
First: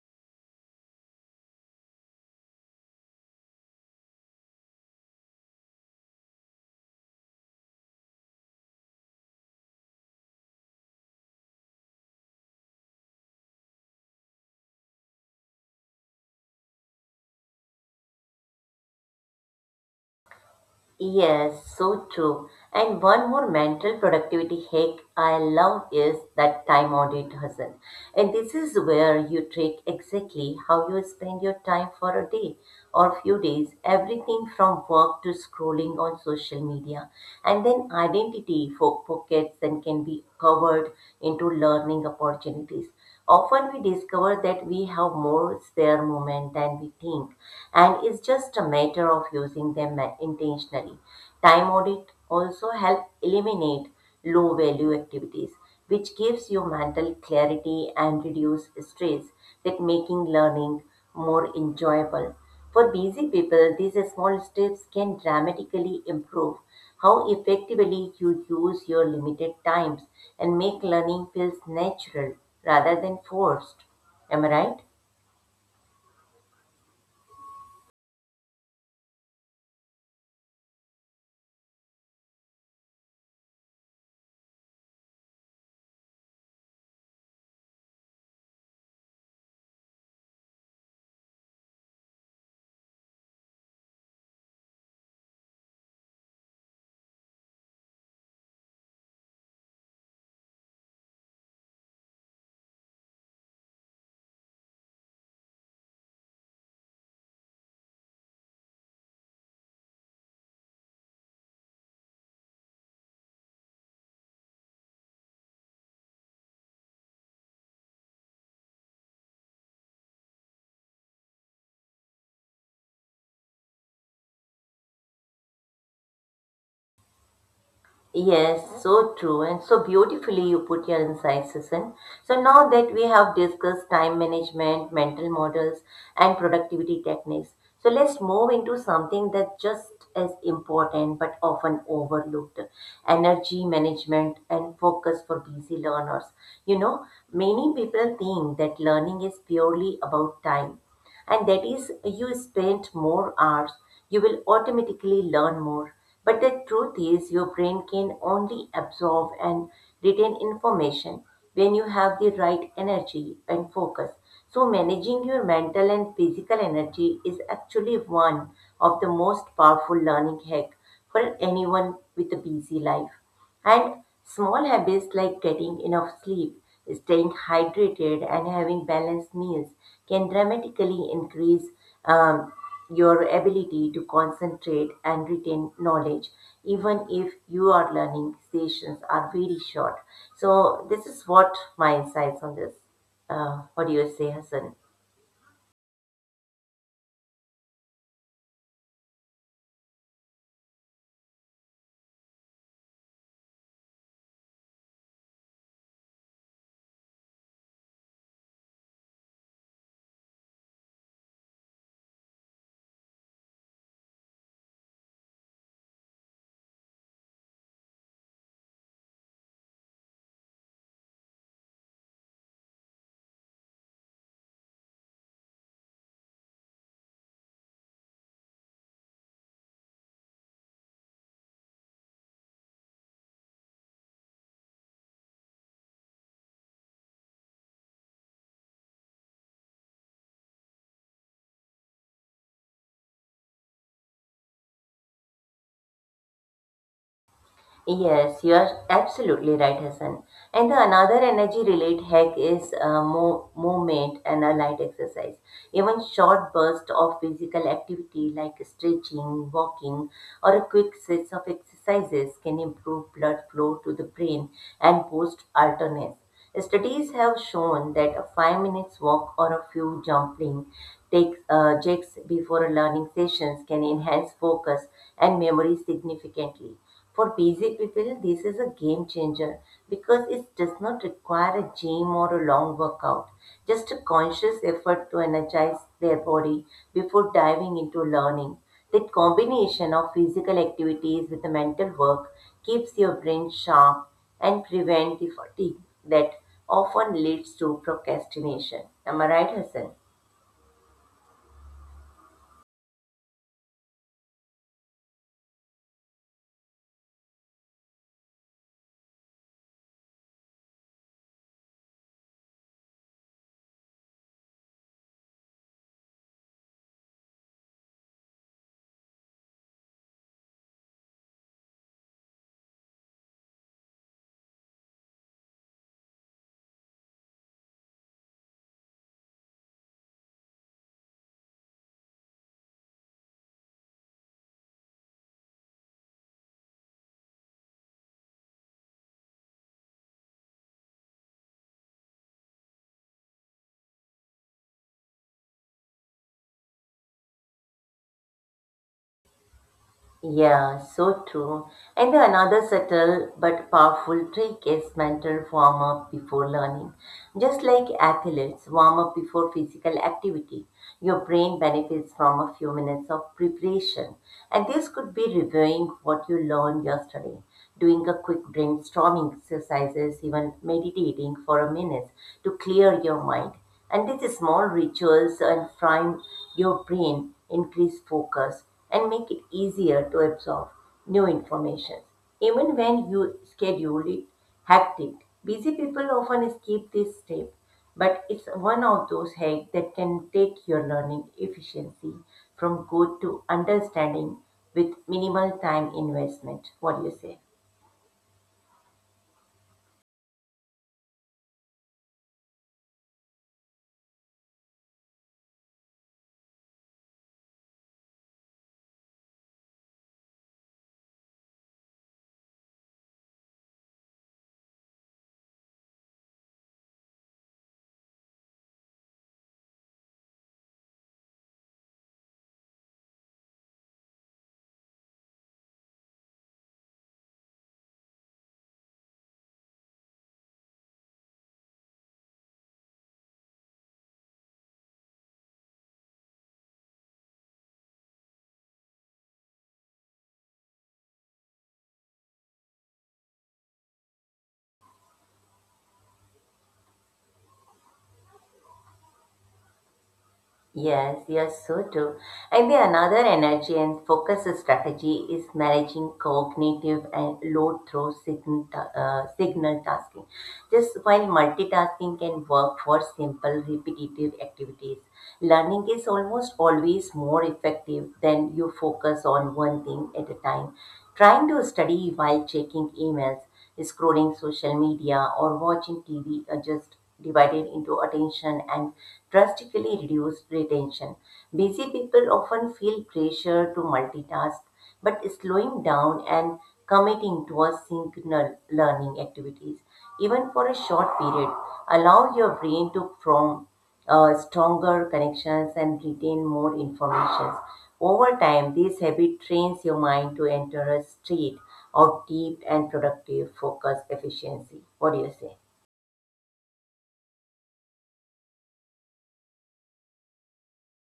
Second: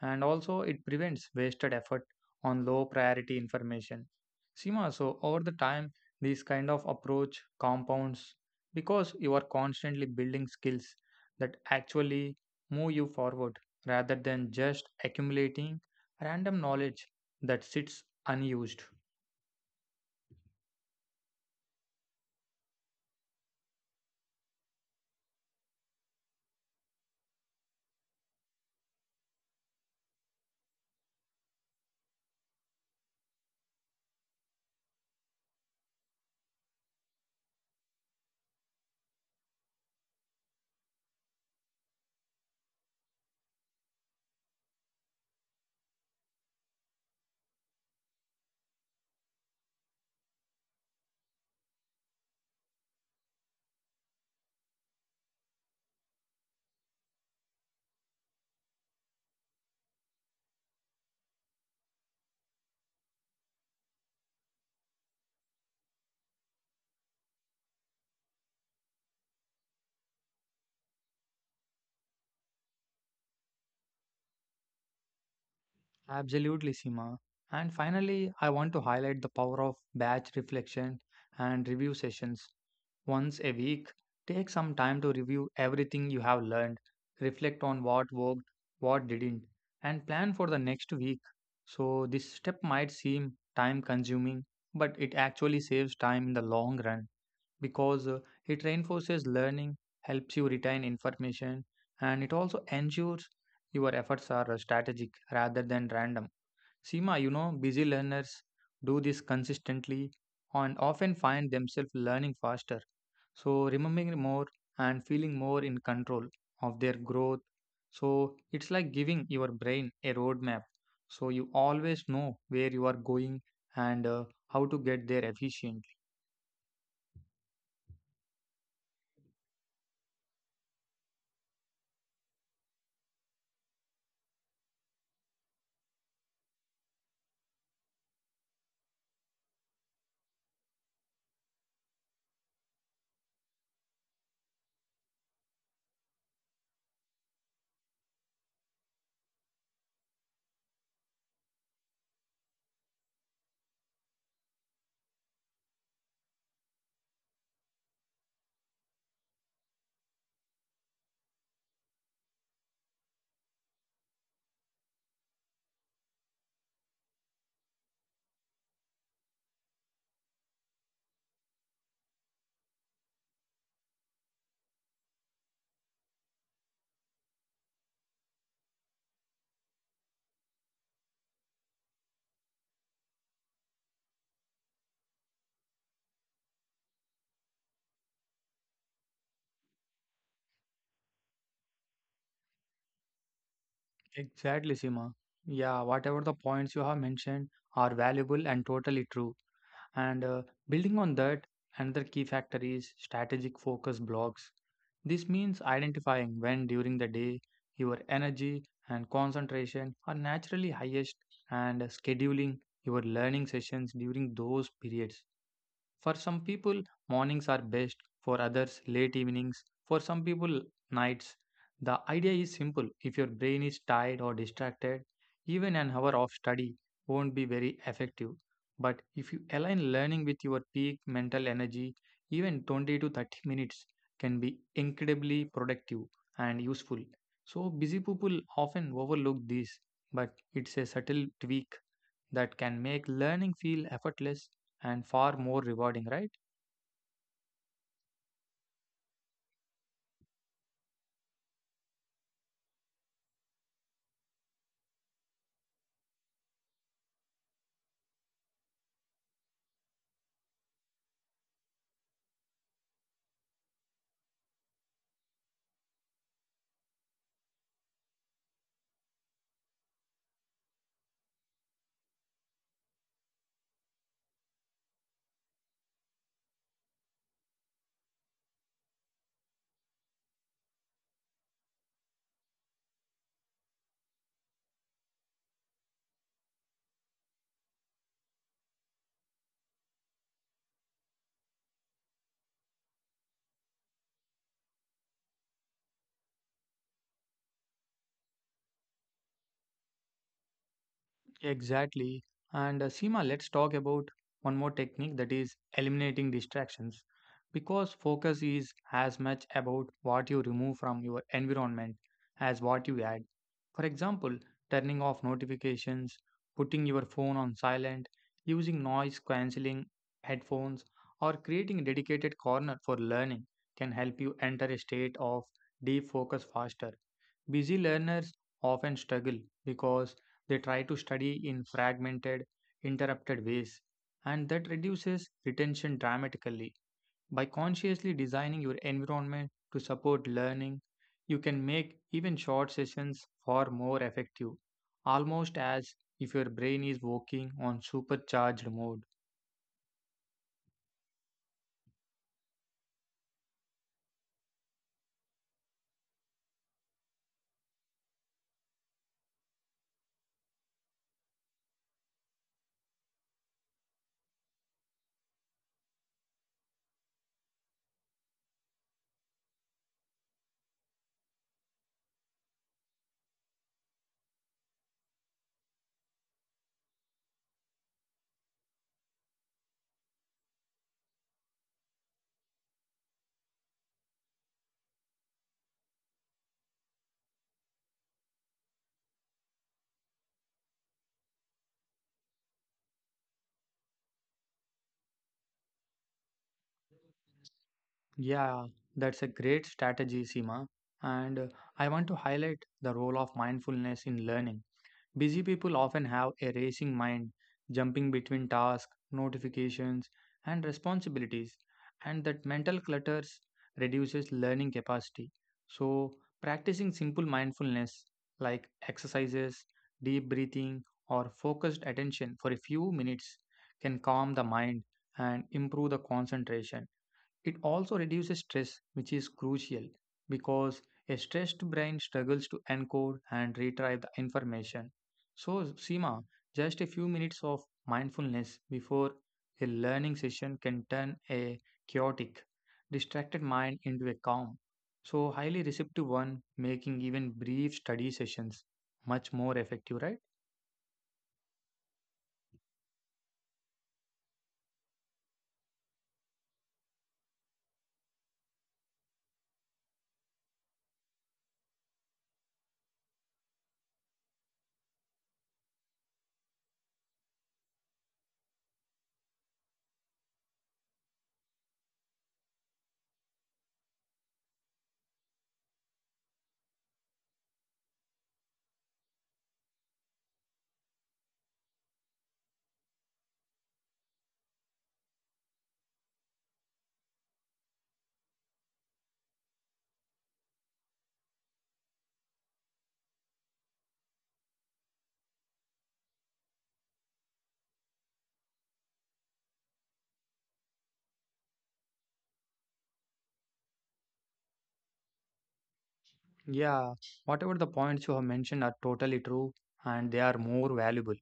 and also it prevents wasted effort on low priority information. Seema, so over the time, this kind of approach compounds because you are constantly building skills that actually move you forward rather than just accumulating random knowledge that sits unused. Yes, so true. And one more mental productivity hack I love is that time audit hustle. And this is where you track exactly how you spend your time for a day or few days, everything from work to scrolling on social media. And then identity for pockets and can be covered into learning opportunities. Often we discover that we have more spare moment than we think, and it's just a matter of using them intentionally. Time audit also help eliminate low value activities, which gives you mental clarity and reduce stress that making learning more enjoyable. For busy people, these small steps can dramatically improve how effectively you use your limited times and make learning feels natural rather than forced. Am I right? Absolutely, Sima. And finally, I want to highlight the power of batch reflection and review sessions. Once a week, take some time to review everything you have learned, reflect on what worked, what didn't, and plan for the next week. So, this step might seem time consuming, but it actually saves time in the long run, because it reinforces learning, helps you retain information, and it also ensures your efforts are strategic rather than random. Seema, you know, busy learners do this consistently and often find themselves learning faster. So, remembering more and feeling more in control of their growth. So, it's like giving your brain a roadmap. So, you always know where you are going and how to get there efficient. Yes, so true, and so beautifully you put your insights, Sasan. So now that we have discussed time management, mental models, and productivity techniques, so let's move into something that's just as important but often overlooked energy management and focus for busy learners. You know, many people think that learning is purely about time and that is you spend more hours you will automatically learn more, but the truth is your brain can only absorb and retain information when you have the right energy and focus. So managing your mental and physical energy is actually one of the most powerful learning hack for anyone with a busy life. And small habits like getting enough sleep, staying hydrated, and having balanced meals can dramatically increase um, your ability to concentrate and retain knowledge, even if your learning sessions are very short. So, this is what my insights on this. What do you say, Exactly, Hassan? Sima. Yeah, whatever the points you have mentioned are valuable and totally true. And Building on that, another key factor is strategic focus blocks. This means identifying when during the day your energy and concentration are naturally highest and scheduling your learning sessions during those periods. For some people, mornings are best, for others, late evenings, for some people, nights. The idea is simple. If your brain is tired or distracted, even an hour of study won't be very effective. But if you align learning with your peak mental energy, even 20 to 30 minutes can be incredibly productive and useful. So, busy people often overlook this, but it's a subtle tweak that can make learning feel effortless and far more rewarding, right? Yes, you are absolutely right, Hassan. And the another energy related hack is movement and a light exercise. Even short bursts of physical activity like stretching, walking, or a quick sets of exercises can improve blood flow to the brain and boost alertness. Studies have shown that a 5 minutes walk or a few jumping takes jigs before a learning sessions can enhance focus and memory significantly. For busy people, this is a game changer because it does not require a gym or a long workout, just a conscious effort to energize their body before diving into learning. That combination of physical activities with the mental work keeps your brain sharp and prevents the fatigue that often leads to procrastination. Am I right, Hassan? Exactly. And Seema, let's talk about one more technique that is eliminating distractions. Because focus is as much about what you remove from your environment as what you add. For example, turning off notifications, putting your phone on silent, using noise cancelling headphones, or creating a dedicated corner for learning can help you enter a state of deep focus faster. Busy learners often struggle because they try to study in fragmented, interrupted ways, and that reduces retention dramatically. By consciously designing your environment to support learning, you can make even short sessions far more effective, almost as if your brain is working on supercharged mode. Yeah, so true. And the another subtle but powerful trick is mental warm up before learning. Just like athletes warm up before physical activity, your brain benefits from a few minutes of preparation. And this could be reviewing what you learned yesterday, doing a quick brainstorming exercises, even meditating for a minute to clear your mind. And these small rituals and prime your brain, increase focus, and make it easier to absorb new information. Even when you schedule it hectic, busy people often skip this step, but it's one of those hacks that can take your learning efficiency from good to understanding with minimal time investment. What do you say? Yeah, that's a great strategy, Sima. And I want to highlight the role of mindfulness in learning. Busy people often have a racing mind, jumping between tasks, notifications, and responsibilities, and that mental clutter reduces learning capacity. So, practicing simple mindfulness like exercises, deep breathing, or focused attention for a few minutes can calm the mind and improve the concentration. It also reduces stress, which is crucial because a stressed brain struggles to encode and retrieve the information. So, Seema, just a few minutes of mindfulness before a learning session can turn a chaotic, distracted mind into a calm, so highly receptive one, making even brief study sessions much more effective, right? Yes, yes, so true. I think another energy and focus strategy is managing cognitive and load through signal tasking. Just while multitasking can work for simple repetitive activities, learning is almost always more effective than you focus on one thing at a time. Trying to study while checking emails scrolling social media or watching TV are just divided into attention and drastically reduced retention. Busy people often feel pressure to multitask, but slowing down and committing to a single learning activities, even for a short period, allows your brain to form stronger connections and retain more information. Over time, this habit trains your mind to enter a state of deep and productive focus efficiency. What do you say? Yeah, whatever the points you have mentioned are totally true and they are more valuable.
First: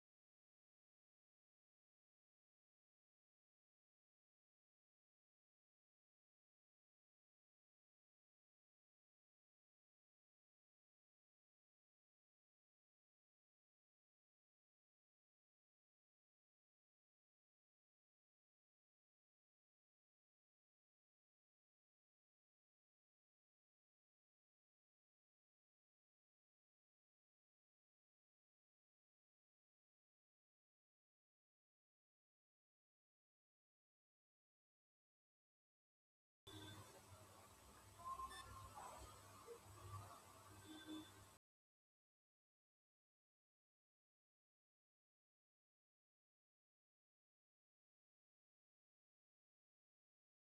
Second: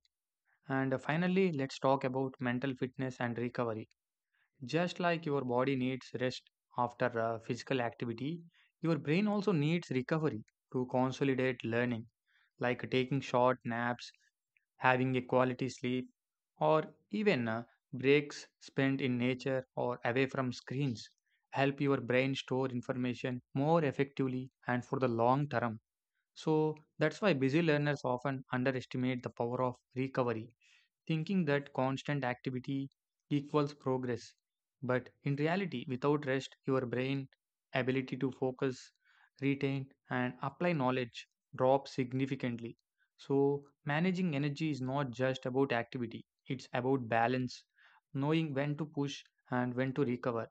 And finally, let's talk about mental fitness and recovery. Just like your body needs rest after physical activity, your brain also needs recovery to consolidate learning, like taking short naps, having a quality sleep, or even breaks spent in nature or away from screens help your brain store information more effectively and for the long term. So that's why busy learners often underestimate the power of recovery thinking that constant activity equals progress. But in reality, without rest, your brain ability to focus, retain, and apply knowledge drops significantly. So, managing energy is not just about activity, it's about balance, knowing when to push and when to recover.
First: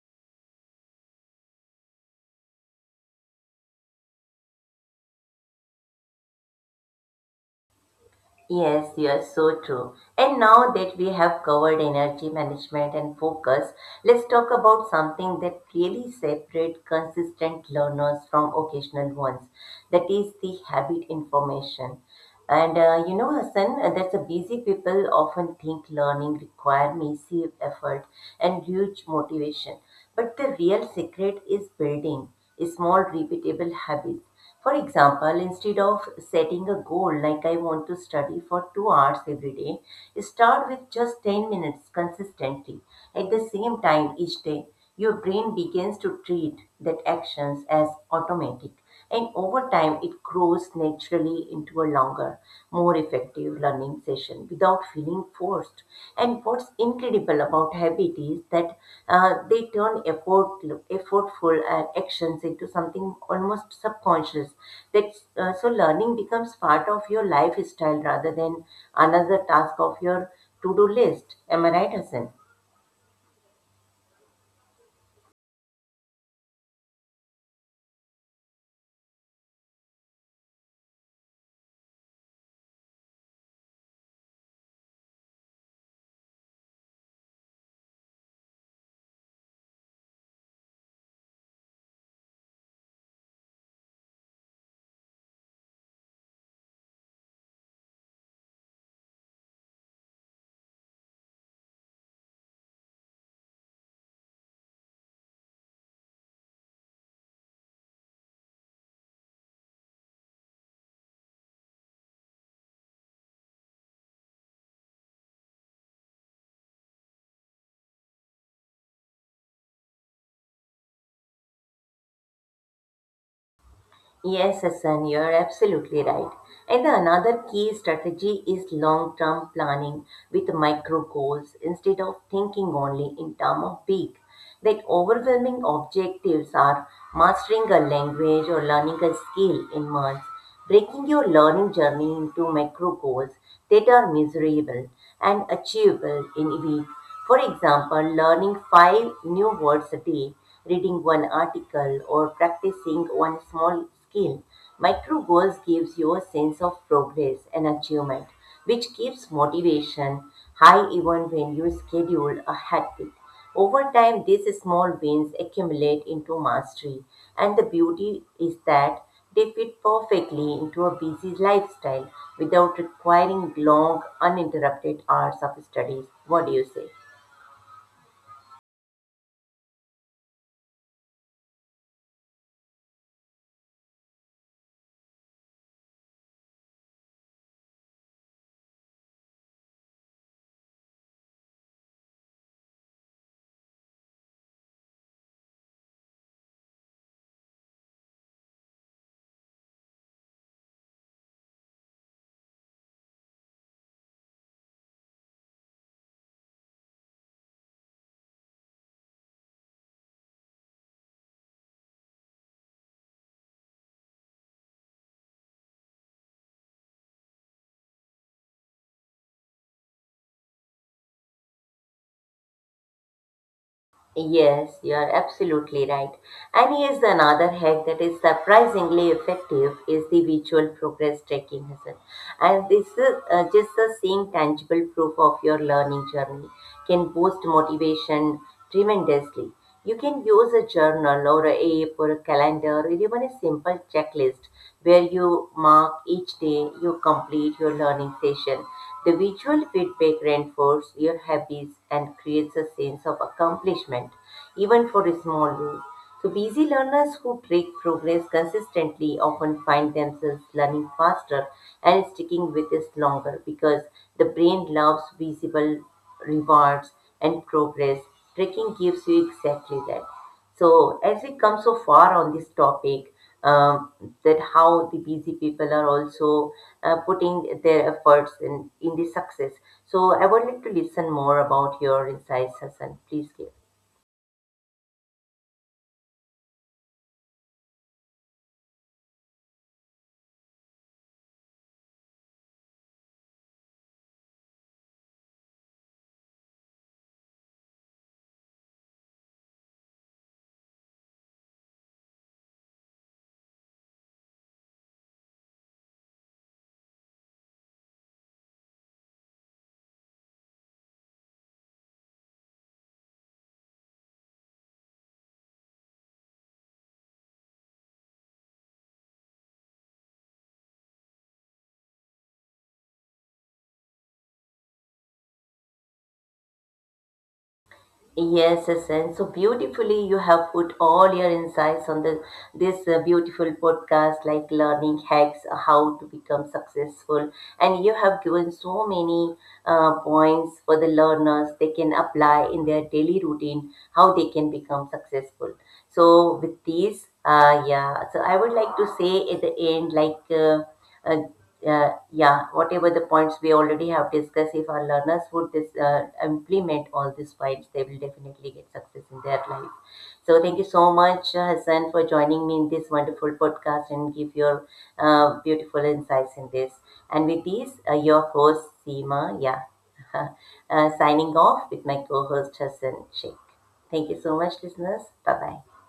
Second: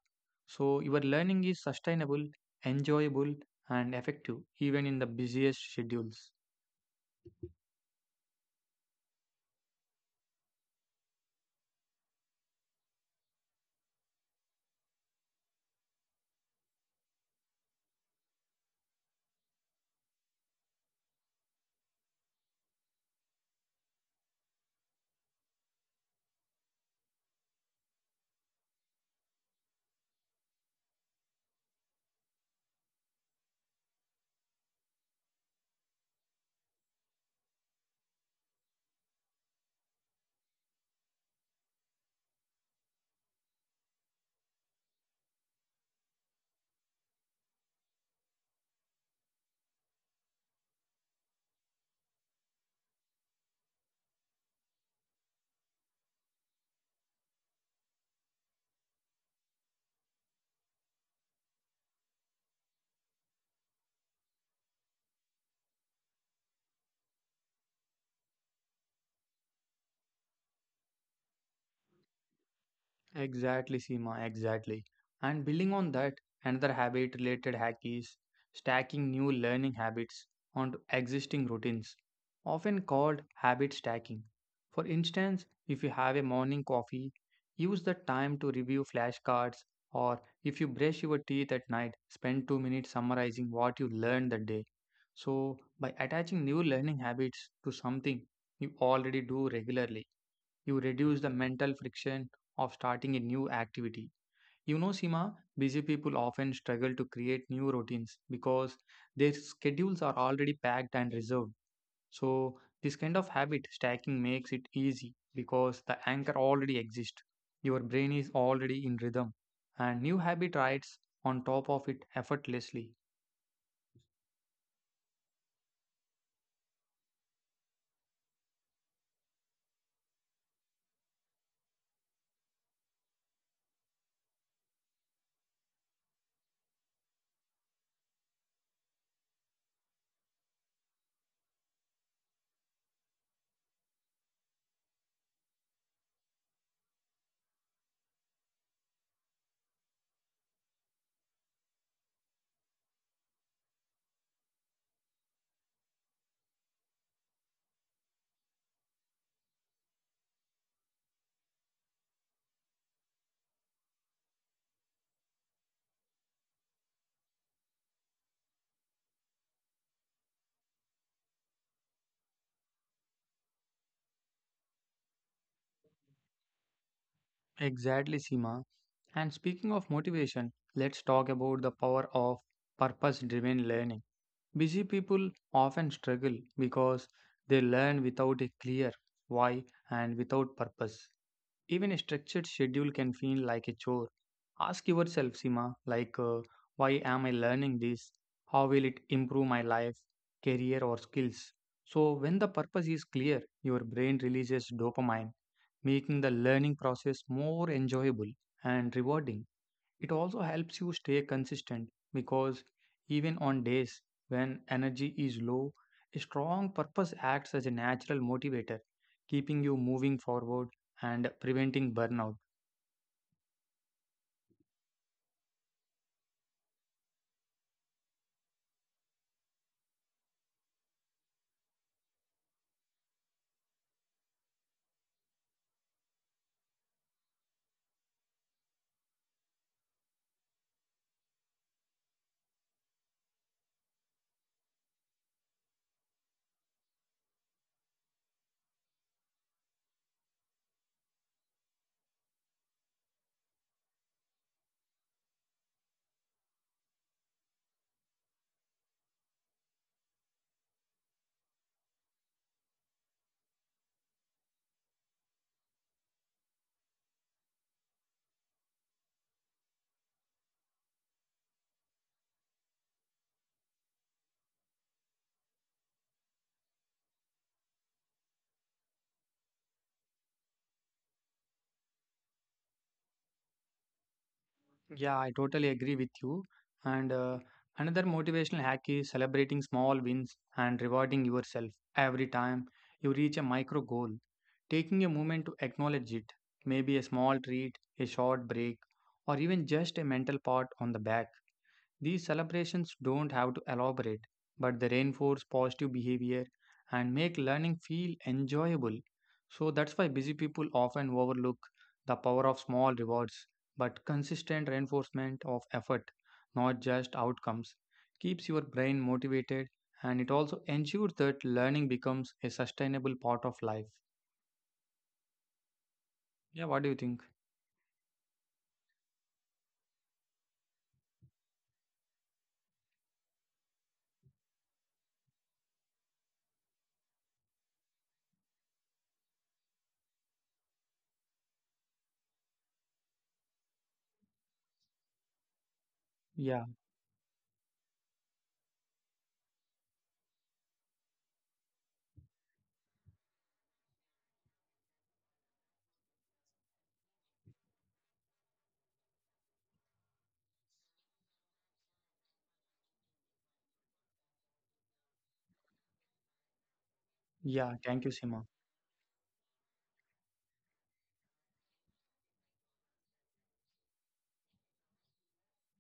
So, your learning is sustainable, enjoyable, and effective even in the busiest schedules. Yes, you are so true. And now that we have covered energy management and focus, let's talk about something that really separates consistent learners from occasional ones. That is the habit information. And you know, Hassan, that's a busy people often think learning require massive effort and huge motivation. But the real secret is building small repeatable habits. For example, instead of setting a goal like I want to study for 2 hours every day, start with just 10 minutes consistently. At the same time each day, your brain begins to treat that actions as automatic. And over time, it grows naturally into a longer, more effective interactive learning session without feeling forced. And what's incredible about habit is that they turn effortful actions into something almost subconscious. So learning becomes part of your lifestyle rather than another task of your to-do list. Am I right, Hassan? Exactly, Seema, exactly. And building on that, another habit related hack is stacking new learning habits onto existing routines, often called habit stacking. For instance, if you have a morning coffee, use the time to review flashcards, or if you brush your teeth at night, spend 2 minutes summarizing what you learned that day. So, by attaching new learning habits to something you already do regularly, you reduce the mental friction of starting a new activity. You know, Sima, busy people often struggle to create new routines because their schedules are already packed and reserved. So, this kind of habit stacking makes it easy because the anchor already exists. Your brain is already in rhythm, and new habit rides on top of it effortlessly. Yes, Hassan, you're absolutely right. And the another key strategy is long term planning with micro goals instead of thinking only in terms of big. That overwhelming objectives are mastering a language or learning a skill in months, breaking your learning journey into micro goals that are measurable and achievable in a week. For example, learning five new words a day reading one article, or practicing one small skill. Micro goals gives you a sense of progress and achievement, which keeps motivation high even when you schedule a hectic. Over time, these small wins accumulate into mastery, and the beauty is that they fit perfectly into a busy lifestyle without requiring long, uninterrupted hours of studies. What do you say? Exactly, Sima. And speaking of motivation, let's talk about the power of purpose driven learning. Busy people often struggle because they learn without a clear why and without purpose. Even a structured schedule can feel like a chore. Ask yourself, Sima, like, why am I learning this? How will it improve my life, career, or skills? So, when the purpose is clear, your brain releases dopamine, making the learning process more enjoyable and rewarding. It also helps you stay consistent because even on days when energy is low, a strong purpose acts as a natural motivator, keeping you moving forward and preventing burnout. Yes, you are absolutely right. And here's another hack that is surprisingly effective is the visual progress tracking, Hassan. And this is just the seeing tangible proof of your learning journey can boost motivation tremendously. You can use a journal or a app or a calendar or even a simple checklist where you mark each day you complete your learning session the visual feedback reinforces your habits and creates a sense of accomplishment, even for a small ways. So, busy learners who track progress consistently often find themselves learning faster and sticking with it longer because the brain loves visible rewards and progress. Tracking gives you exactly that. So, as we come so far on this topic, um, that how the busy people are also putting their efforts in the success. So, I would like to listen more about your insights, Hassan. Please give. Yeah, I totally agree with you. And Another motivational hack is celebrating small wins and rewarding yourself every time you reach a micro goal. Taking a moment to acknowledge it, maybe a small treat, a short break, or even just a mental pat on the back. These celebrations don't have to elaborate, but they reinforce positive behavior and make learning feel enjoyable. So that's why busy people often overlook the power of small rewards, but consistent reinforcement of effort, not just outcomes, keeps your brain motivated and it also ensures that learning becomes a sustainable part of life. Yeah, what do you think? Yes, yes, and so beautifully you have put all your insights on this beautiful podcast, like learning hacks, how to become successful, and you have given so many points for the learners they can apply in their daily routine, how they can become successful. So with Yeah, these, yeah, so I would like to say at the end, like. Uh, yeah, whatever the points we already have discussed, if our learners would this implement all these points, they will definitely get success in their life. So thank you so much, Hassan, for joining me in this wonderful podcast and give your beautiful insights in this. And with this, yeah, thank you, your Sima. host Seema, yeah, signing off with my co-host Hassan Sheikh. Thank you so much, listeners. Bye bye.